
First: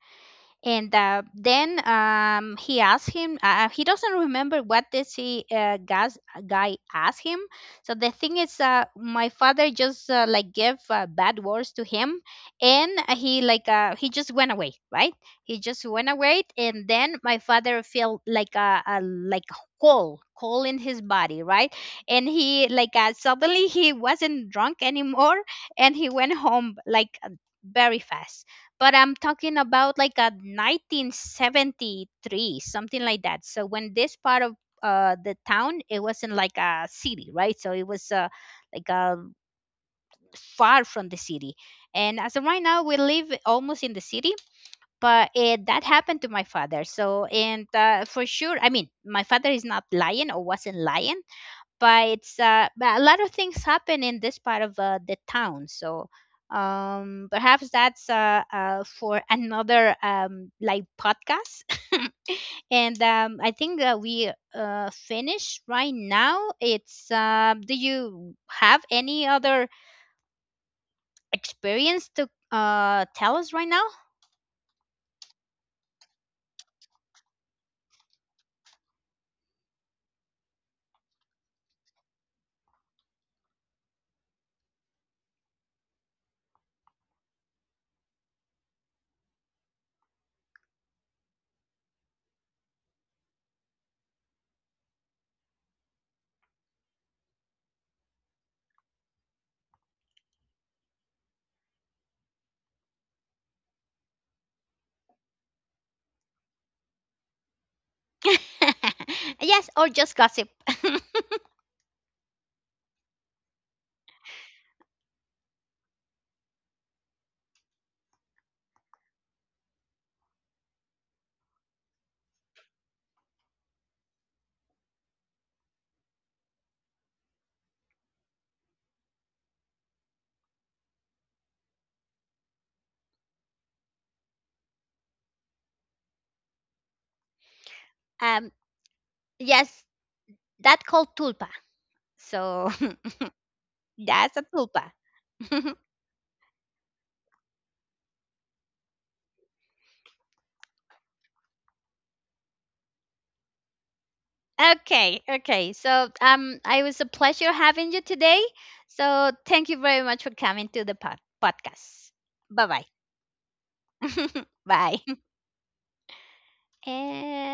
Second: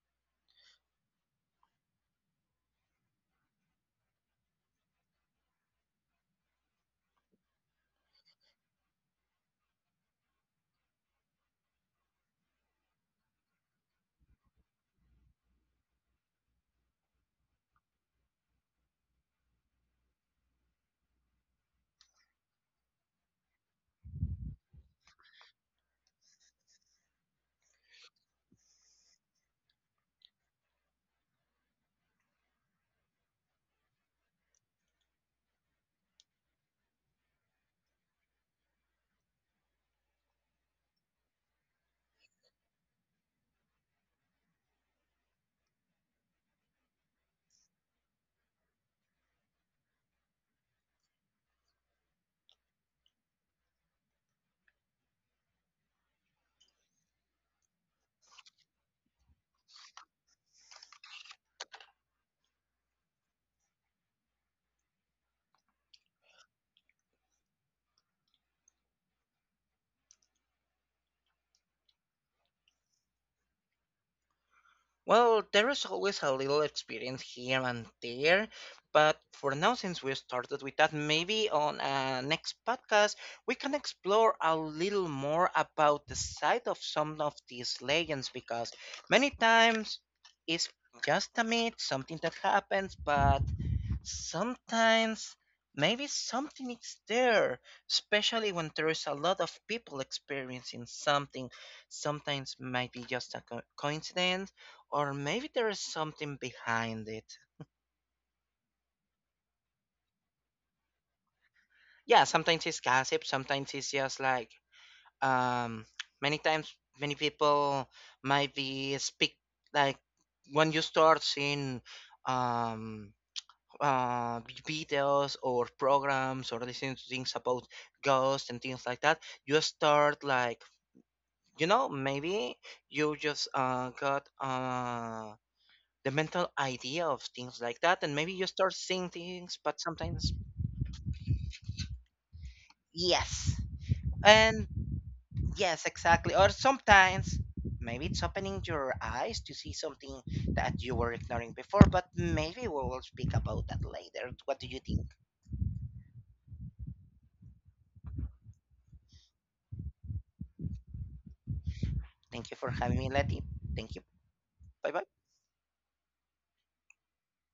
and then he asked him, he doesn't remember what this guy asked him. So the thing is my father just like gave bad words to him, and he just went away, right? He just went away, and then my father felt like a like cold in his body, right? And he suddenly he wasn't drunk anymore, and he went home very fast. But I'm talking about like a 1973, something like that. So when this part of the town, it wasn't like a city, right? So it was like uh, far from the city. And as of right now, we live almost in the city, but it, that happened to my father. So, and for sure, I mean, my father is not lying or wasn't lying, but it's but a lot of things happen in this part of the town. So perhaps that's for another like podcast. and I think we finish right now. It's do you have any other experience to tell us right now? Well, there is always a little experience here and there, but for now, since we started with that, maybe on a next podcast we can explore a little more about the side of some of these legends, because many times it's just a myth, something that happens. But sometimes maybe something is there, especially when there is a lot of people experiencing something. Sometimes might be just a coincidence, or maybe there is something behind it. Yes, or just gossip. Yeah, sometimes it's gossip, sometimes it's just like, um many times many people might be speak, like, when you start seeing, um uh, videos or programs or listening to things about ghosts and things like that, you start like, you know, maybe you just got the mental idea of things like that, and maybe you um start seeing things, yes, but sometimes, that called tulpa. So yes. that's a And tulpa. yes, exactly. Or sometimes, maybe it's opening your eyes to see something that you were ignoring before, but maybe we will speak about that later. What do you think? Okay, okay. So it was a pleasure having you today. So thank you very much for coming to the podcast. Thank you for Bye having me, Letty. Thank you. bye. Bye Bye. bye. And